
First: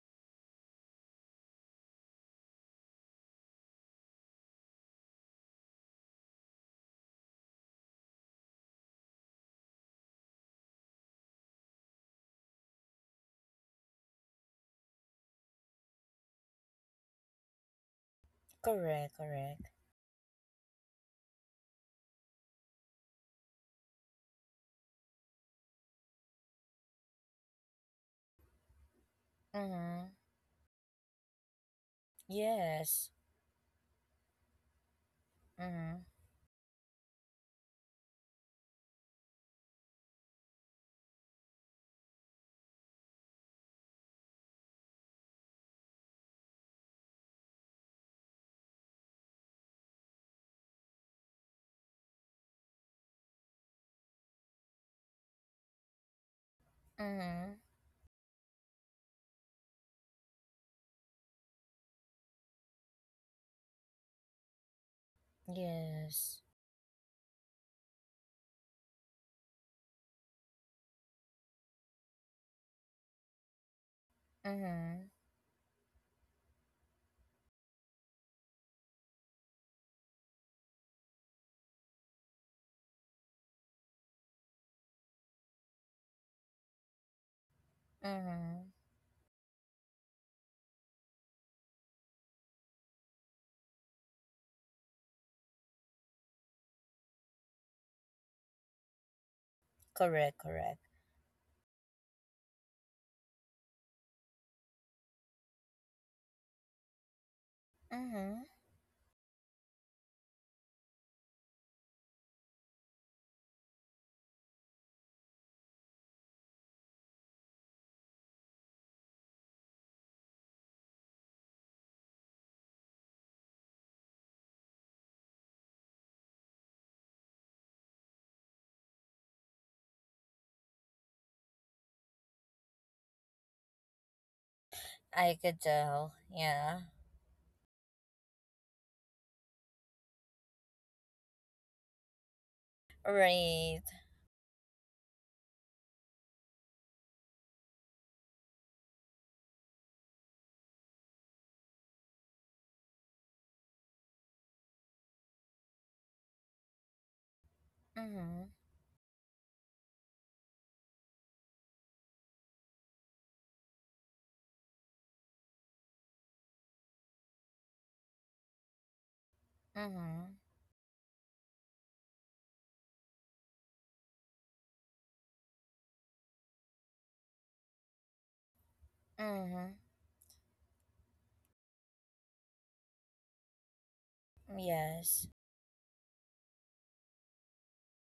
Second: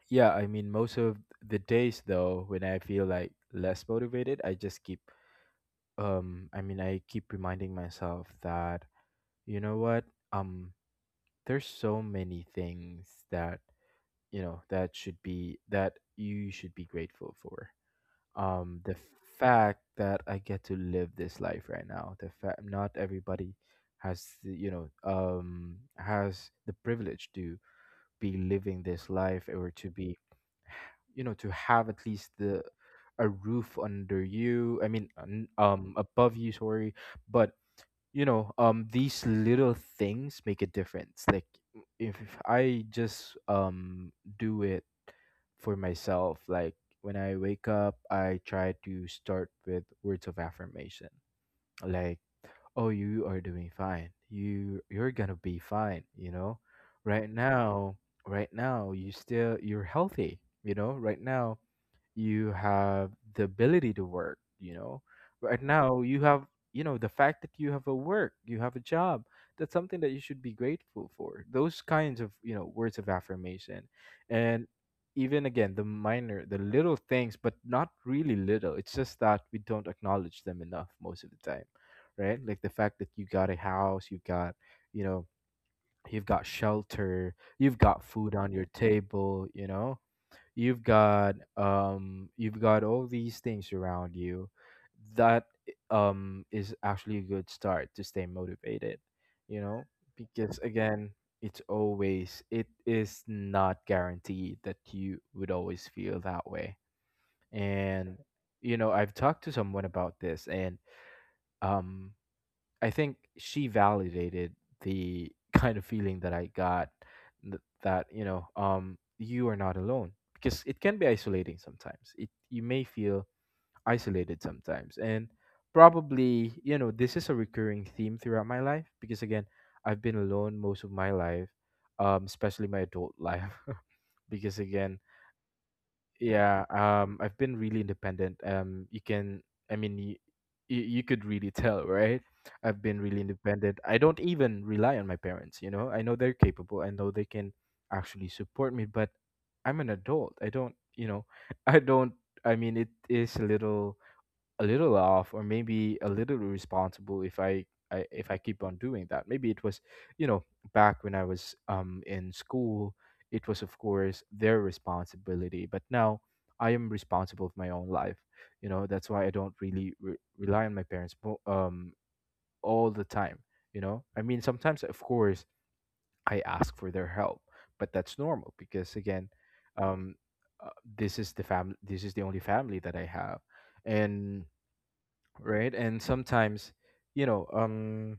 Speaker 2: yeah, I mean, most of the days though, when I feel like less motivated, I just keep, um i mean I keep reminding myself that, you know what, um there's so many things that, you know, that should be that you should be grateful for. Um the
Speaker 1: Correct, correct.
Speaker 2: fact that I get to live this life right now, the fact not everybody has the, you know, um has the privilege to be living this life, or to
Speaker 1: Mm-hmm.
Speaker 2: be, you know, to have at least the
Speaker 1: Yes.
Speaker 2: a roof under you I mean un- um
Speaker 1: Mm-hmm.
Speaker 2: above you, sorry. But you know, um these little things make a difference. Like, if I just um do it for myself, like when I wake up, I try to start with words of affirmation. Like, oh, you are doing fine, you you're gonna be fine, you know? Right
Speaker 1: Mm-hmm.
Speaker 2: now, right now, you still you're healthy, you know? Right now, you have the ability to work, you know? Right now, you
Speaker 1: Yes.
Speaker 2: have, you know, the fact that you have a work, you have a job, that's something that you should be grateful for. Those kinds of, you know, words of affirmation. And
Speaker 1: Mm-hmm.
Speaker 2: even again, the minor the little things, but not really little. It's just that we don't acknowledge them enough most of the time, right? Like the fact that you got a house, you got, you know, you've got shelter, you've got food on your
Speaker 1: Mm-hmm.
Speaker 2: table, you know, you've got, um you've got all these things around you that um is actually a good start to stay motivated, you know?
Speaker 1: Correct,
Speaker 2: Because
Speaker 1: correct.
Speaker 2: again, it's always it is not guaranteed that you would always feel that way. And
Speaker 1: Mm-hmm.
Speaker 2: you know, I've talked to someone about this, and um I think she validated the kind of feeling that I got, th- that, you know, um you are not alone, because it can be isolating sometimes. It, you may feel isolated sometimes, and probably, you know, this is a recurring theme throughout my life because again, I've been alone most of my life, um especially my adult life. Because again,
Speaker 1: I could tell.
Speaker 2: yeah,
Speaker 1: Yeah.
Speaker 2: um, I've been really independent. Um, you can, I mean, you, you, you could really tell, right? I've been really independent.
Speaker 1: Right.
Speaker 2: I don't even rely on my parents, you know? I know they're capable. I know they can actually support me, but I'm an adult. I don't, you know, I don't, I mean, it is a little a little off, or maybe a little irresponsible if I, I if I
Speaker 1: Mm-hmm.
Speaker 2: keep on doing that. Maybe it was, you know, back when I was um in school, it was of course their responsibility, but now I am responsible for my own life. You know, that's why I don't really re-
Speaker 1: Mm-hmm.
Speaker 2: rely on my parents mo- um all the time, you know? I mean, sometimes of course I ask for their help, but that's normal because again,
Speaker 1: Mm-hmm.
Speaker 2: um uh, this is the family, this is the only family that I have. And
Speaker 1: Yes.
Speaker 2: right? And sometimes, you know, um,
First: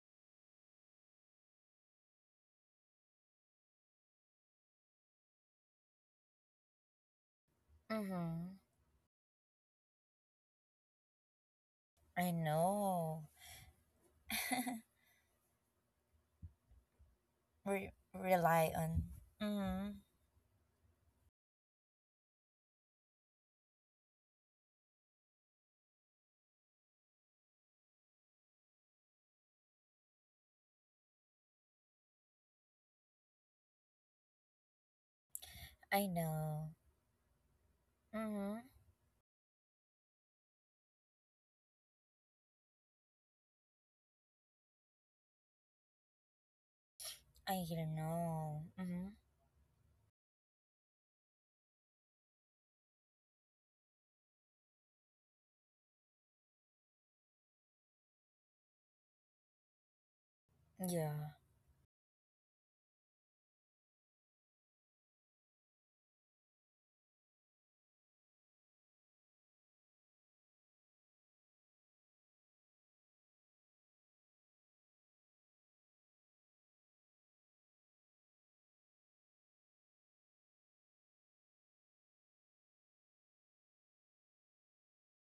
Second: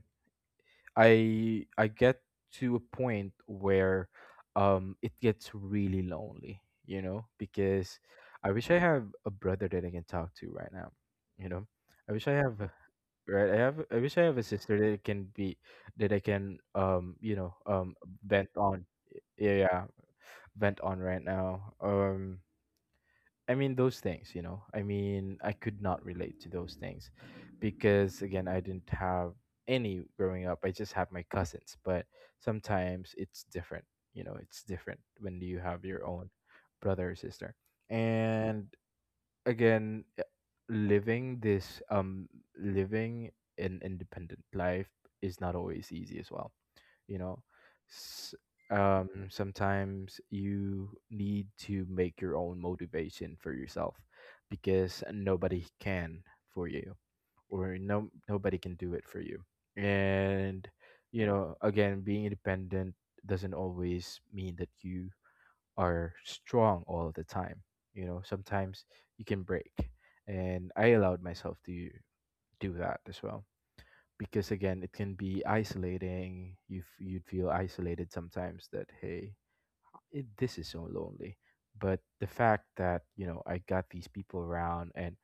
Speaker 2: I I get to a point where um it gets really lonely, you know, because I
Speaker 1: Mm-hmm.
Speaker 2: wish I have a brother that I can talk to right now, you know. I wish
Speaker 1: I
Speaker 2: I have a-
Speaker 1: know.
Speaker 2: right. I have. I wish I have a sister that I can be, that I can, um you know,
Speaker 1: Re-
Speaker 2: um vent
Speaker 1: rely
Speaker 2: on.
Speaker 1: on.
Speaker 2: Yeah, yeah,
Speaker 1: Mm-hmm.
Speaker 2: vent on right now. Um, I mean, those things, you know. I mean, I could not relate to those things because again, I didn't have any growing up. I just have my cousins, but sometimes it's different, you know, it's different when you have
Speaker 1: I
Speaker 2: your own
Speaker 1: know.
Speaker 2: brother or sister.
Speaker 1: Mm-hmm.
Speaker 2: And again, uh, living this um living an independent life is not always easy as well, you know.
Speaker 1: I
Speaker 2: S-
Speaker 1: know. Mm-hmm.
Speaker 2: um Sometimes you need to make your own motivation for yourself because nobody can for you, or no nobody can do it for you. And you
Speaker 1: Yeah.
Speaker 2: know, again, being independent doesn't always mean that you are strong all the time. You know, sometimes you can break. And I allowed myself to do that as well. Because again, it can be isolating. You f- you'd feel isolated sometimes, that hey, it, this is so lonely. But the fact that, you know, I got these people around, and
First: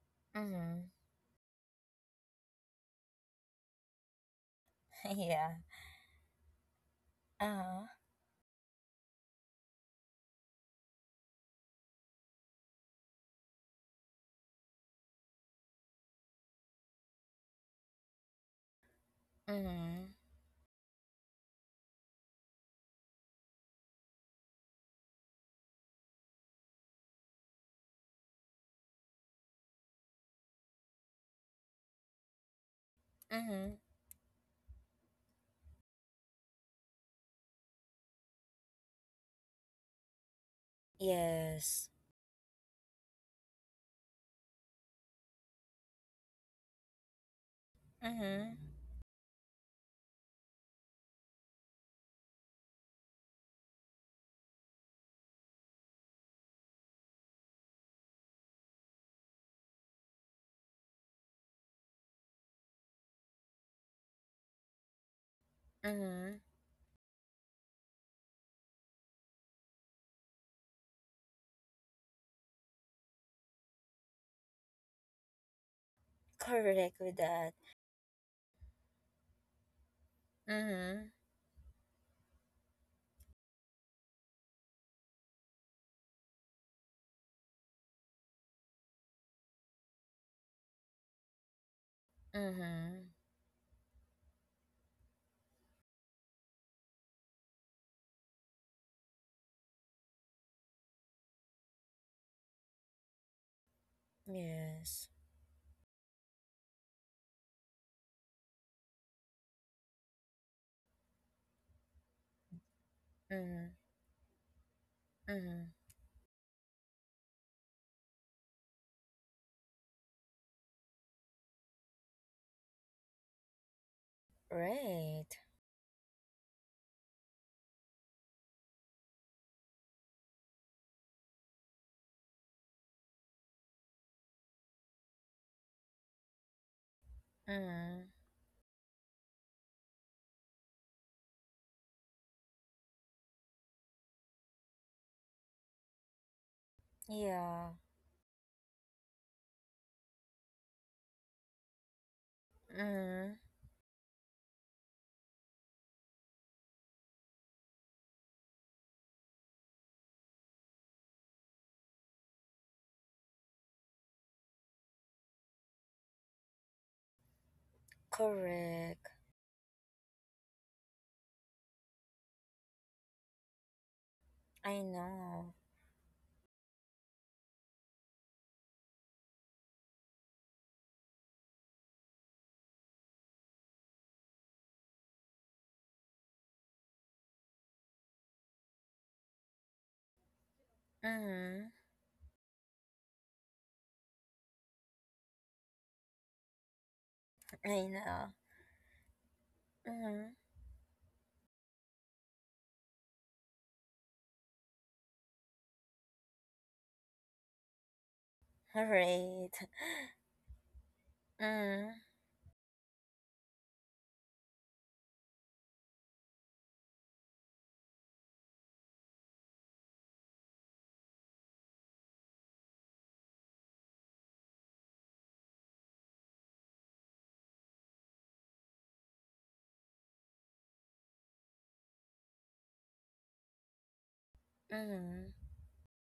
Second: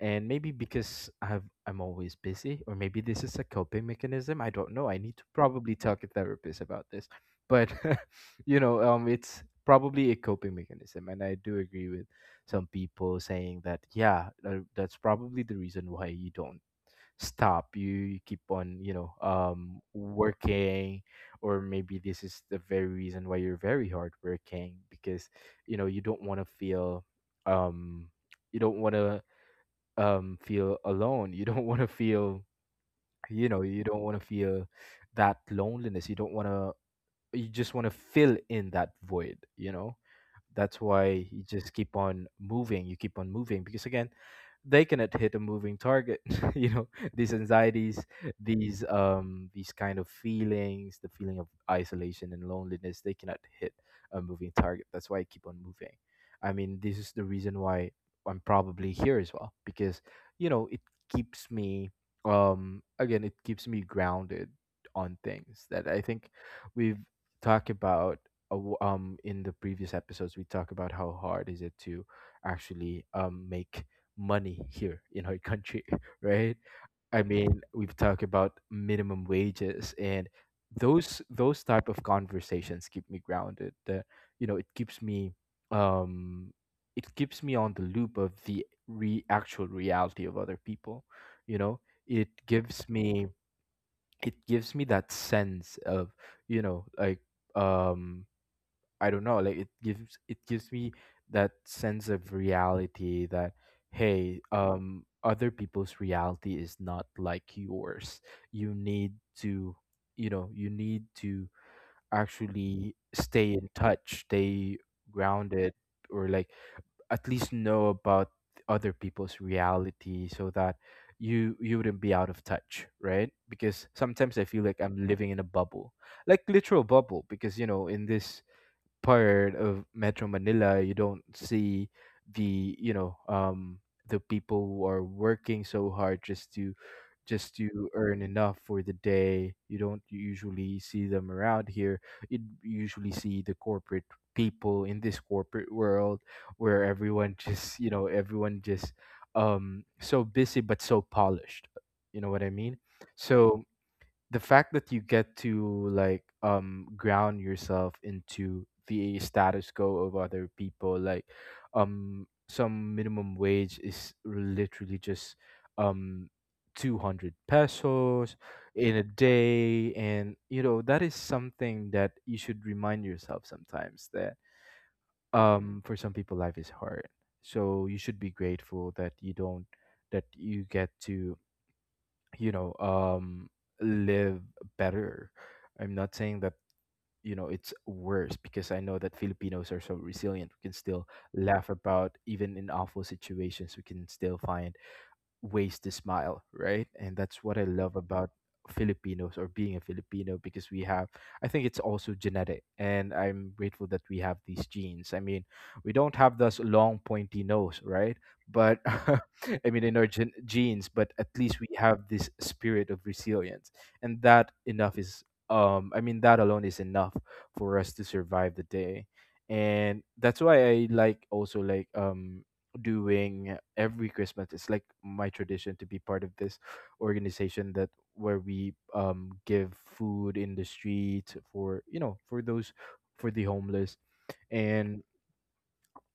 Speaker 2: and maybe
Speaker 1: Mm-hmm.
Speaker 2: because I've, I'm always busy, or maybe this is a coping mechanism. I don't know. I need to
Speaker 1: yeah.
Speaker 2: probably talk to therapist about this, but
Speaker 1: Uh-huh.
Speaker 2: you know, um, it's probably a coping mechanism, and I do agree with some people saying that, yeah, tha- that's probably the reason why you don't stop. You, you keep on, you know, um,
Speaker 1: Mm-hmm.
Speaker 2: working, or maybe this is the very reason why you're very hardworking, because you know, you don't want to feel, um, you don't want to um feel alone, you don't want to feel, you know,
Speaker 1: Mm-hmm.
Speaker 2: you don't want to feel that loneliness, you don't want to, you just want to fill in that void, you know? That's why you just
Speaker 1: Yes.
Speaker 2: keep on moving. You keep on moving because again, they cannot hit a moving target. You know, these anxieties,
Speaker 1: Mm-hmm.
Speaker 2: these um these kind of feelings, the feeling of isolation and loneliness, they cannot hit a moving target. That's why I keep on moving. I mean, this is the reason why I'm probably here as well, because you know, it keeps me, um again, it keeps me grounded on things that I think
Speaker 1: Mm-hmm.
Speaker 2: we've talked about, uh, w- um in the previous episodes we talk about how hard is it to actually um make money here in our country, right?
Speaker 1: Correct with
Speaker 2: I
Speaker 1: that.
Speaker 2: mean, we've talked about minimum wages, and
Speaker 1: Mm-hmm.
Speaker 2: those those type of conversations keep me grounded that, you know, it keeps me, um it keeps me on the loop of the re- actual reality of other people, you know. It gives
Speaker 1: Mm-hmm.
Speaker 2: me, it gives me that sense of, you know, like, um I don't know, like it gives it gives me that sense of reality that, hey, um
Speaker 1: Yes.
Speaker 2: other people's reality is not like yours. You need to, you know, you need to actually stay
Speaker 1: Mm-hmm.
Speaker 2: in touch, stay
Speaker 1: Mm-hmm.
Speaker 2: grounded, or like at least know about other people's reality so that you you wouldn't be out of touch, right? Because sometimes I feel like I'm
Speaker 1: Right.
Speaker 2: living in a bubble, like literal bubble, because you know, in this part of Metro Manila, you don't see the, you know, um, the people who are working so hard just to, just to
Speaker 1: Mm-hmm.
Speaker 2: earn enough for the day. You don't usually see them around here. You usually see the corporate people in this corporate world where everyone
Speaker 1: Yeah.
Speaker 2: just, you know, everyone just um so busy but so polished, you know what I mean?
Speaker 1: Mm-hmm.
Speaker 2: So the fact that you get to like um ground yourself into the status quo of other people, like um some minimum wage is literally just um two hundred pesos in a
Speaker 1: Correct.
Speaker 2: day, and you know that is something that you should remind yourself sometimes, that
Speaker 1: I know.
Speaker 2: um for some people life is hard, so you should be grateful that you don't, that you get to, you know, um live better. I'm not saying that, you know, it's worse, because I know that Filipinos are so resilient. We can still
Speaker 1: Mm-hmm.
Speaker 2: laugh about, even in awful situations we can still find ways to smile, right? And that's what I
Speaker 1: I
Speaker 2: love
Speaker 1: know.
Speaker 2: about Filipinos, or being a
Speaker 1: Hmm.
Speaker 2: Filipino, because we have, I think it's also genetic. And I'm grateful that we have these genes. I mean, we don't have this long, pointy nose, right? But
Speaker 1: All right.
Speaker 2: I mean, in our gen- genes, but at least we
Speaker 1: Mm,
Speaker 2: have this spirit of resilience. And that enough is, um, I mean, that alone is enough for us to survive the day. And that's why I like also like um doing every Christmas. It's like my tradition to be part of this organization that, where we um give food in the street for, you know, for those, for the homeless. And
Speaker 1: mm,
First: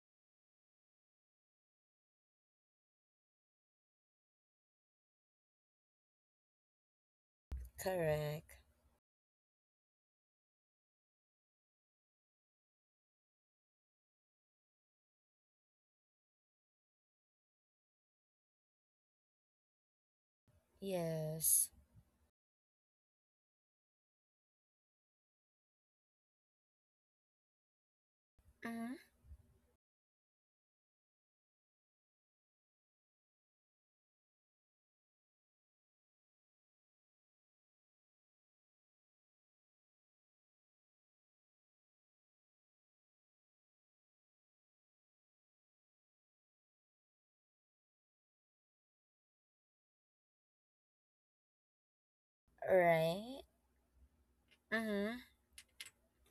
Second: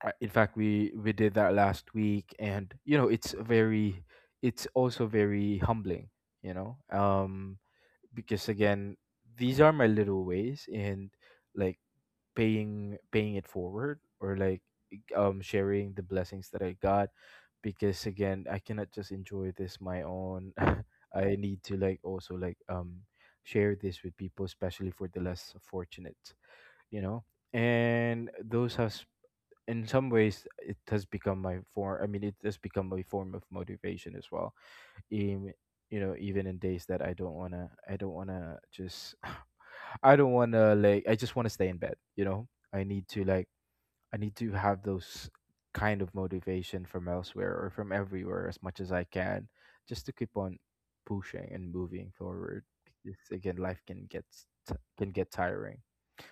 Speaker 2: uh, in fact, we we did that last week, and you know, it's very, it's also very humbling, you know, um because
Speaker 1: correct.
Speaker 2: again, these are my little ways and like paying paying it forward, or like e, um sharing the blessings that I got, because again, I cannot just enjoy this my own. I need
Speaker 1: Yes.
Speaker 2: to like also like um share this with people, especially for the less fortunate, you know. And those
Speaker 1: Mm,
Speaker 2: has, in some ways it has become my form, I mean, it has become a form of motivation as well, even, you know, even in days that I don't want to, I don't want to just I don't want to, like I just want to stay in bed, you know. I need to like, I need to have those kind of motivation from elsewhere or from everywhere as much as I can, just to keep on pushing and moving forward. Because
Speaker 1: right.
Speaker 2: again, life can get s- t- can
Speaker 1: Mm-hmm.
Speaker 2: get tiring.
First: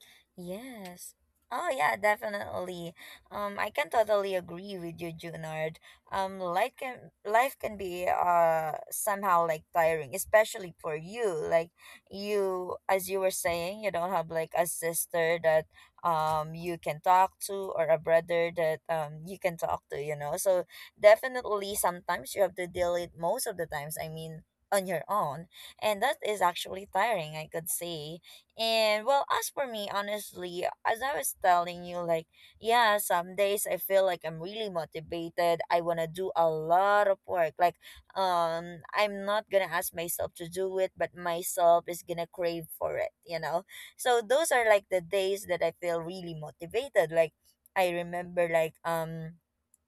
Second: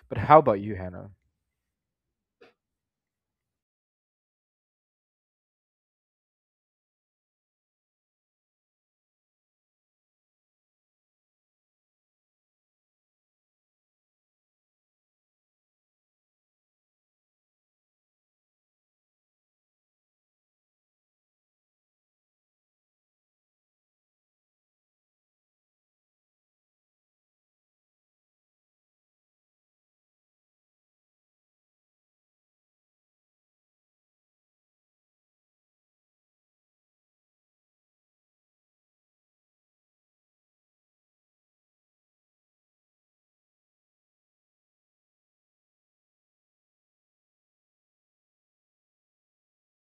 Speaker 2: But how about you, Hannah?
Speaker 1: Yes. Oh yeah, definitely. Um, I can totally agree with you, Junard. Um, life can life can be uh somehow like tiring, especially for you. Like you, as you were saying, you don't have like a sister that um you can talk to or a brother that um you can talk to. You know, so definitely sometimes you have to deal it most of the times. I mean, on your own, and that is actually tiring. I could say. And well, as for me, honestly, as I was telling you, like, yeah, some days I feel like I'm really motivated. I want to do a lot of work. Like, um, I'm not going to ask myself to do it, but myself is going to crave for it, you know? So those are like the days that I feel really motivated. Like, I remember, like, um,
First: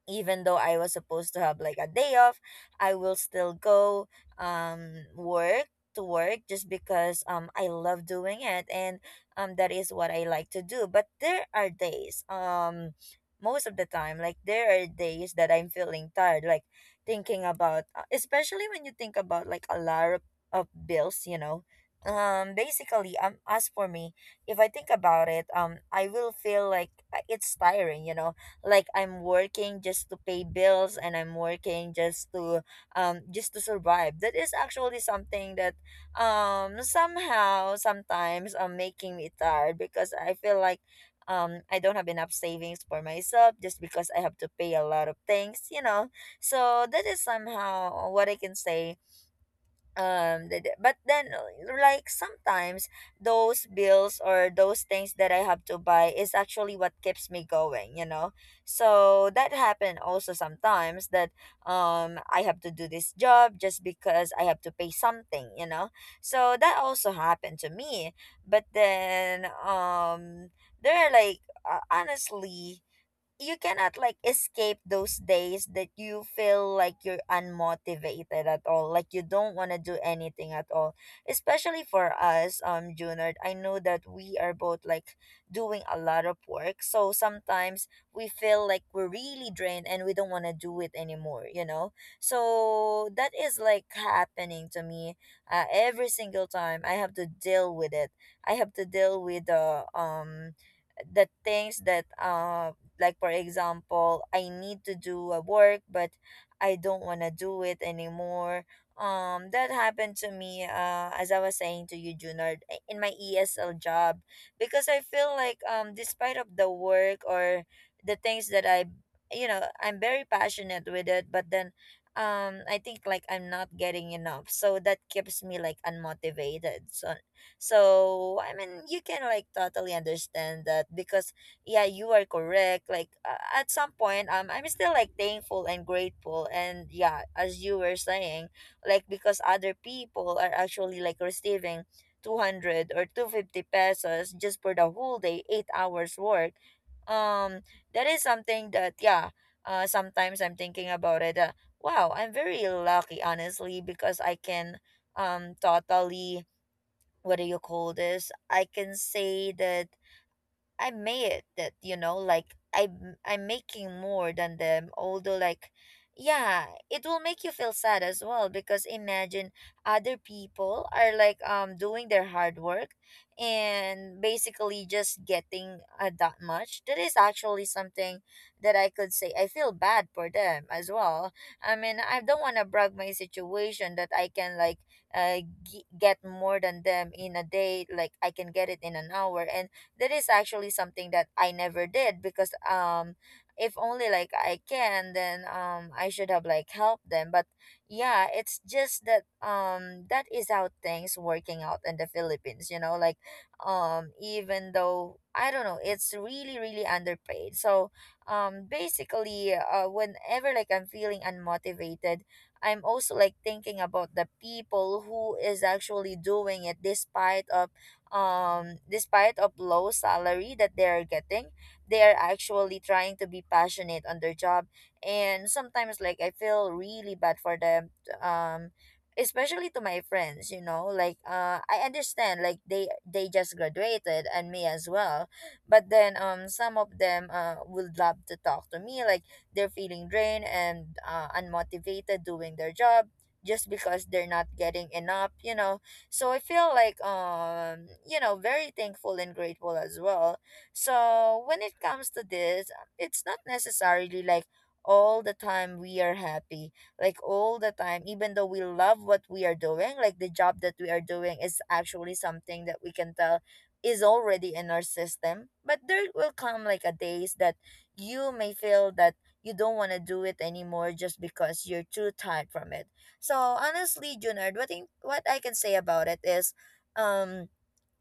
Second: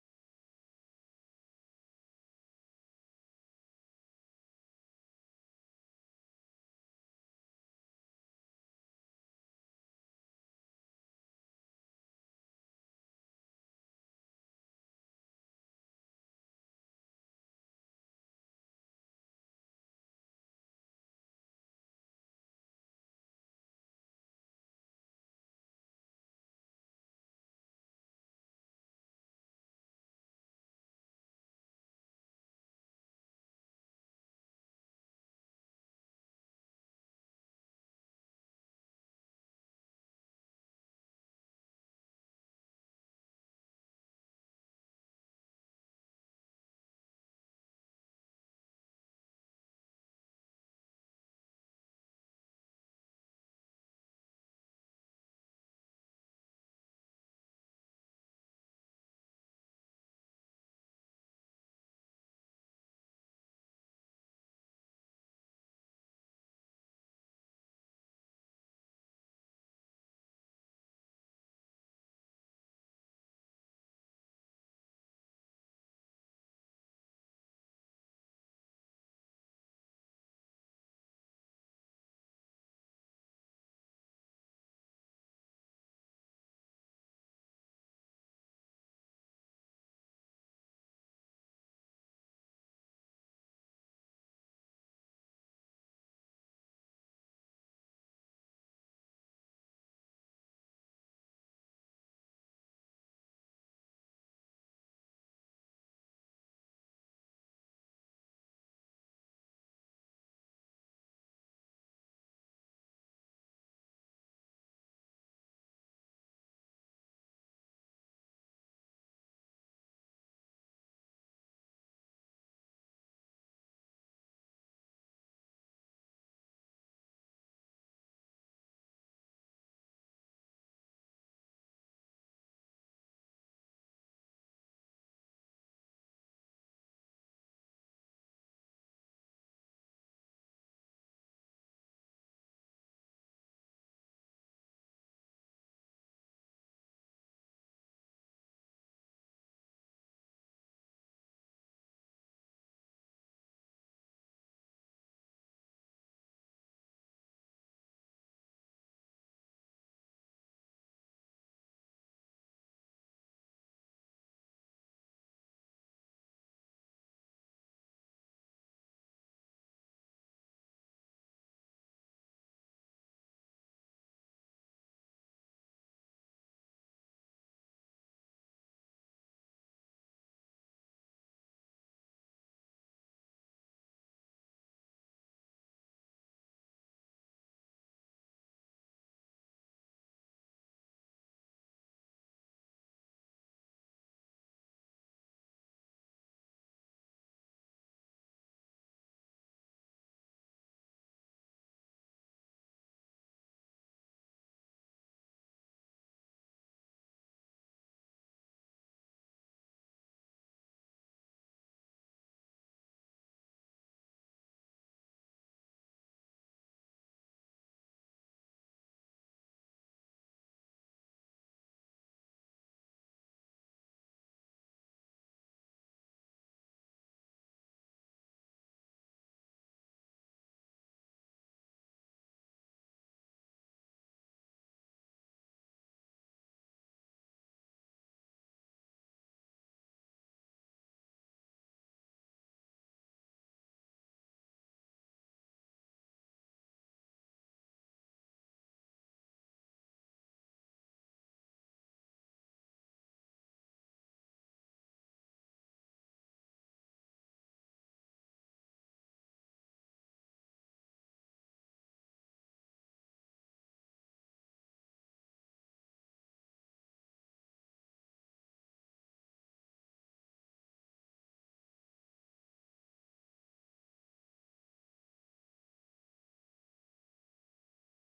Speaker 1: even though I was supposed to have like a day off, I will still go um work to work just because um I love doing it, and um that is what I like to do. But there are days, um most of the time, like there are days that I'm feeling tired, like thinking about uh, especially when you think about like a lot of, of bills, you know. Um basically, um as for me, if I think about it, um I will feel like, uh, it's tiring, you know, like I'm working just to pay bills, and I'm working just to, um just to survive. That is actually something that um somehow sometimes um making me tired because I feel like um I don't have enough savings for myself just because I have to pay a lot of things, you know. So that is somehow what I can say. Um the, the- but then uh, like sometimes those bills or those things that I have to buy is actually what keeps me going, you know. So that happened also sometimes that um I have to do this job just because I have to pay something, you know. So that also happened to me. But then um there are like, uh, honestly, you cannot like escape those days that you feel like you're unmotivated at all, like you don't want to do anything at all, especially for us, um Junard. I know that we are both like doing a lot of work, so sometimes we feel like we're really drained and we don't want to do it anymore, you know. So that is like happening to me. uh, every single time I have to deal with it, I have to deal with the um the things that um like, for example, I need to do a work, but I don't want to do it anymore. Um, that happened to me, uh, as I was saying to you, Junard, i- in my E S L job, because I feel like, um, despite of the work or the things that I, you know, I'm very passionate with it, but then um I think like I'm not getting enough, so that keeps me like unmotivated. So so I mean, you can like totally understand that because yeah, you are correct. Like uh, at some point, um I'm still like thankful and grateful, and yeah, as you were saying, like because other people are actually like receiving two hundred or two hundred fifty pesos just for the whole day, eight hours work. um that is something that, yeah, uh sometimes I'm thinking about it uh, Wow, I'm very lucky, honestly, because I can um totally, what do you call this, I can say that I made it. That, you know, like I I'm I'm making more than them, although like, yeah, it will make you feel sad as well, because imagine other people are like um doing their hard work and basically just getting uh, that much. That is actually something that I could say I feel bad for them as well. I mean, I don't want to brag my situation that I can like uh, g- get more than them in a day. Like I can get it in an hour. And that is actually something that I never did, because um if only like I can, then um I should have like helped them. But yeah, it's just that um that is how things working out in the Philippines, you know. Like um even though, I don't know, it's really really underpaid. So um basically uh whenever like I'm feeling unmotivated, I'm also like thinking about the people who is actually doing it despite of, um despite of low salary that they are getting, they are actually trying to be passionate on their job. And sometimes like I feel really bad for them. um Especially to my friends, you know. Like uh I understand, like they they just graduated, and me as well. But then um some of them uh would love to talk to me, like they're feeling drained and uh, unmotivated doing their job, just because they're not getting enough, you know. So I feel like, um you know very thankful and grateful as well. So when it comes to this, it's not necessarily like all the time we are happy, like all the time. Even though we love what we are doing, like the job that we are doing is actually something that we can tell is already in our system. But there will come like a days that you may feel that you don't want to do it anymore, just because you're too tired from it. So honestly, Junard, what I, what I can say about it is, um,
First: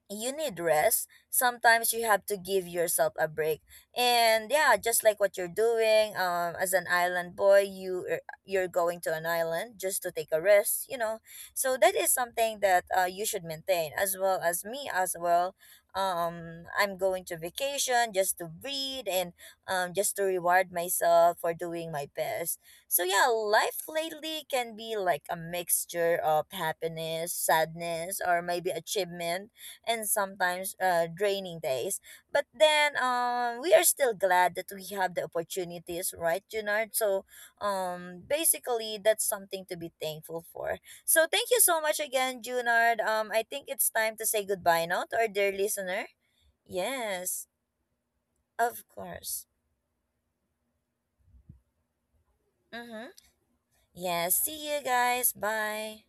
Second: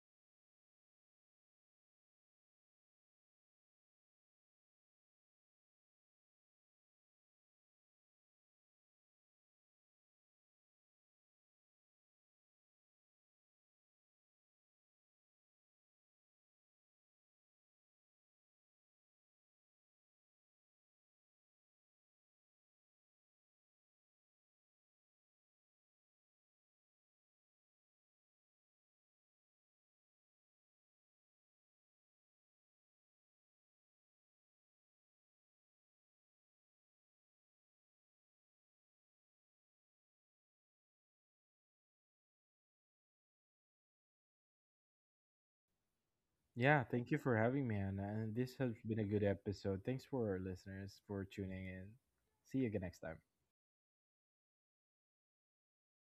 Speaker 1: you need rest. Sometimes you have to give yourself a break. And yeah, just like what you're doing, um, as an island boy, you er, you're going to an island just to take a rest, you know. So that is something that uh, you should maintain, as well as me as well. Um, I'm going to vacation just to breathe and um, just to reward myself for doing my best. So yeah, life lately can be like a mixture of happiness, sadness, or maybe achievement, and sometimes uh, draining days. But then um, we are still glad that we have the opportunities, right, Junard? So um, basically, that's something to be thankful for. So thank you so much again, Junard. Um, I think it's time to say goodbye now to our dear listener.
Speaker 2: Yeah, thank you for
Speaker 1: Yes,
Speaker 2: having me, Anna. And this has
Speaker 1: of
Speaker 2: been a good
Speaker 1: course.
Speaker 2: episode. Thanks for our listeners for tuning in. See you again next
Speaker 1: Mm-hmm.
Speaker 2: time.
Speaker 1: Yes, see you guys. Bye.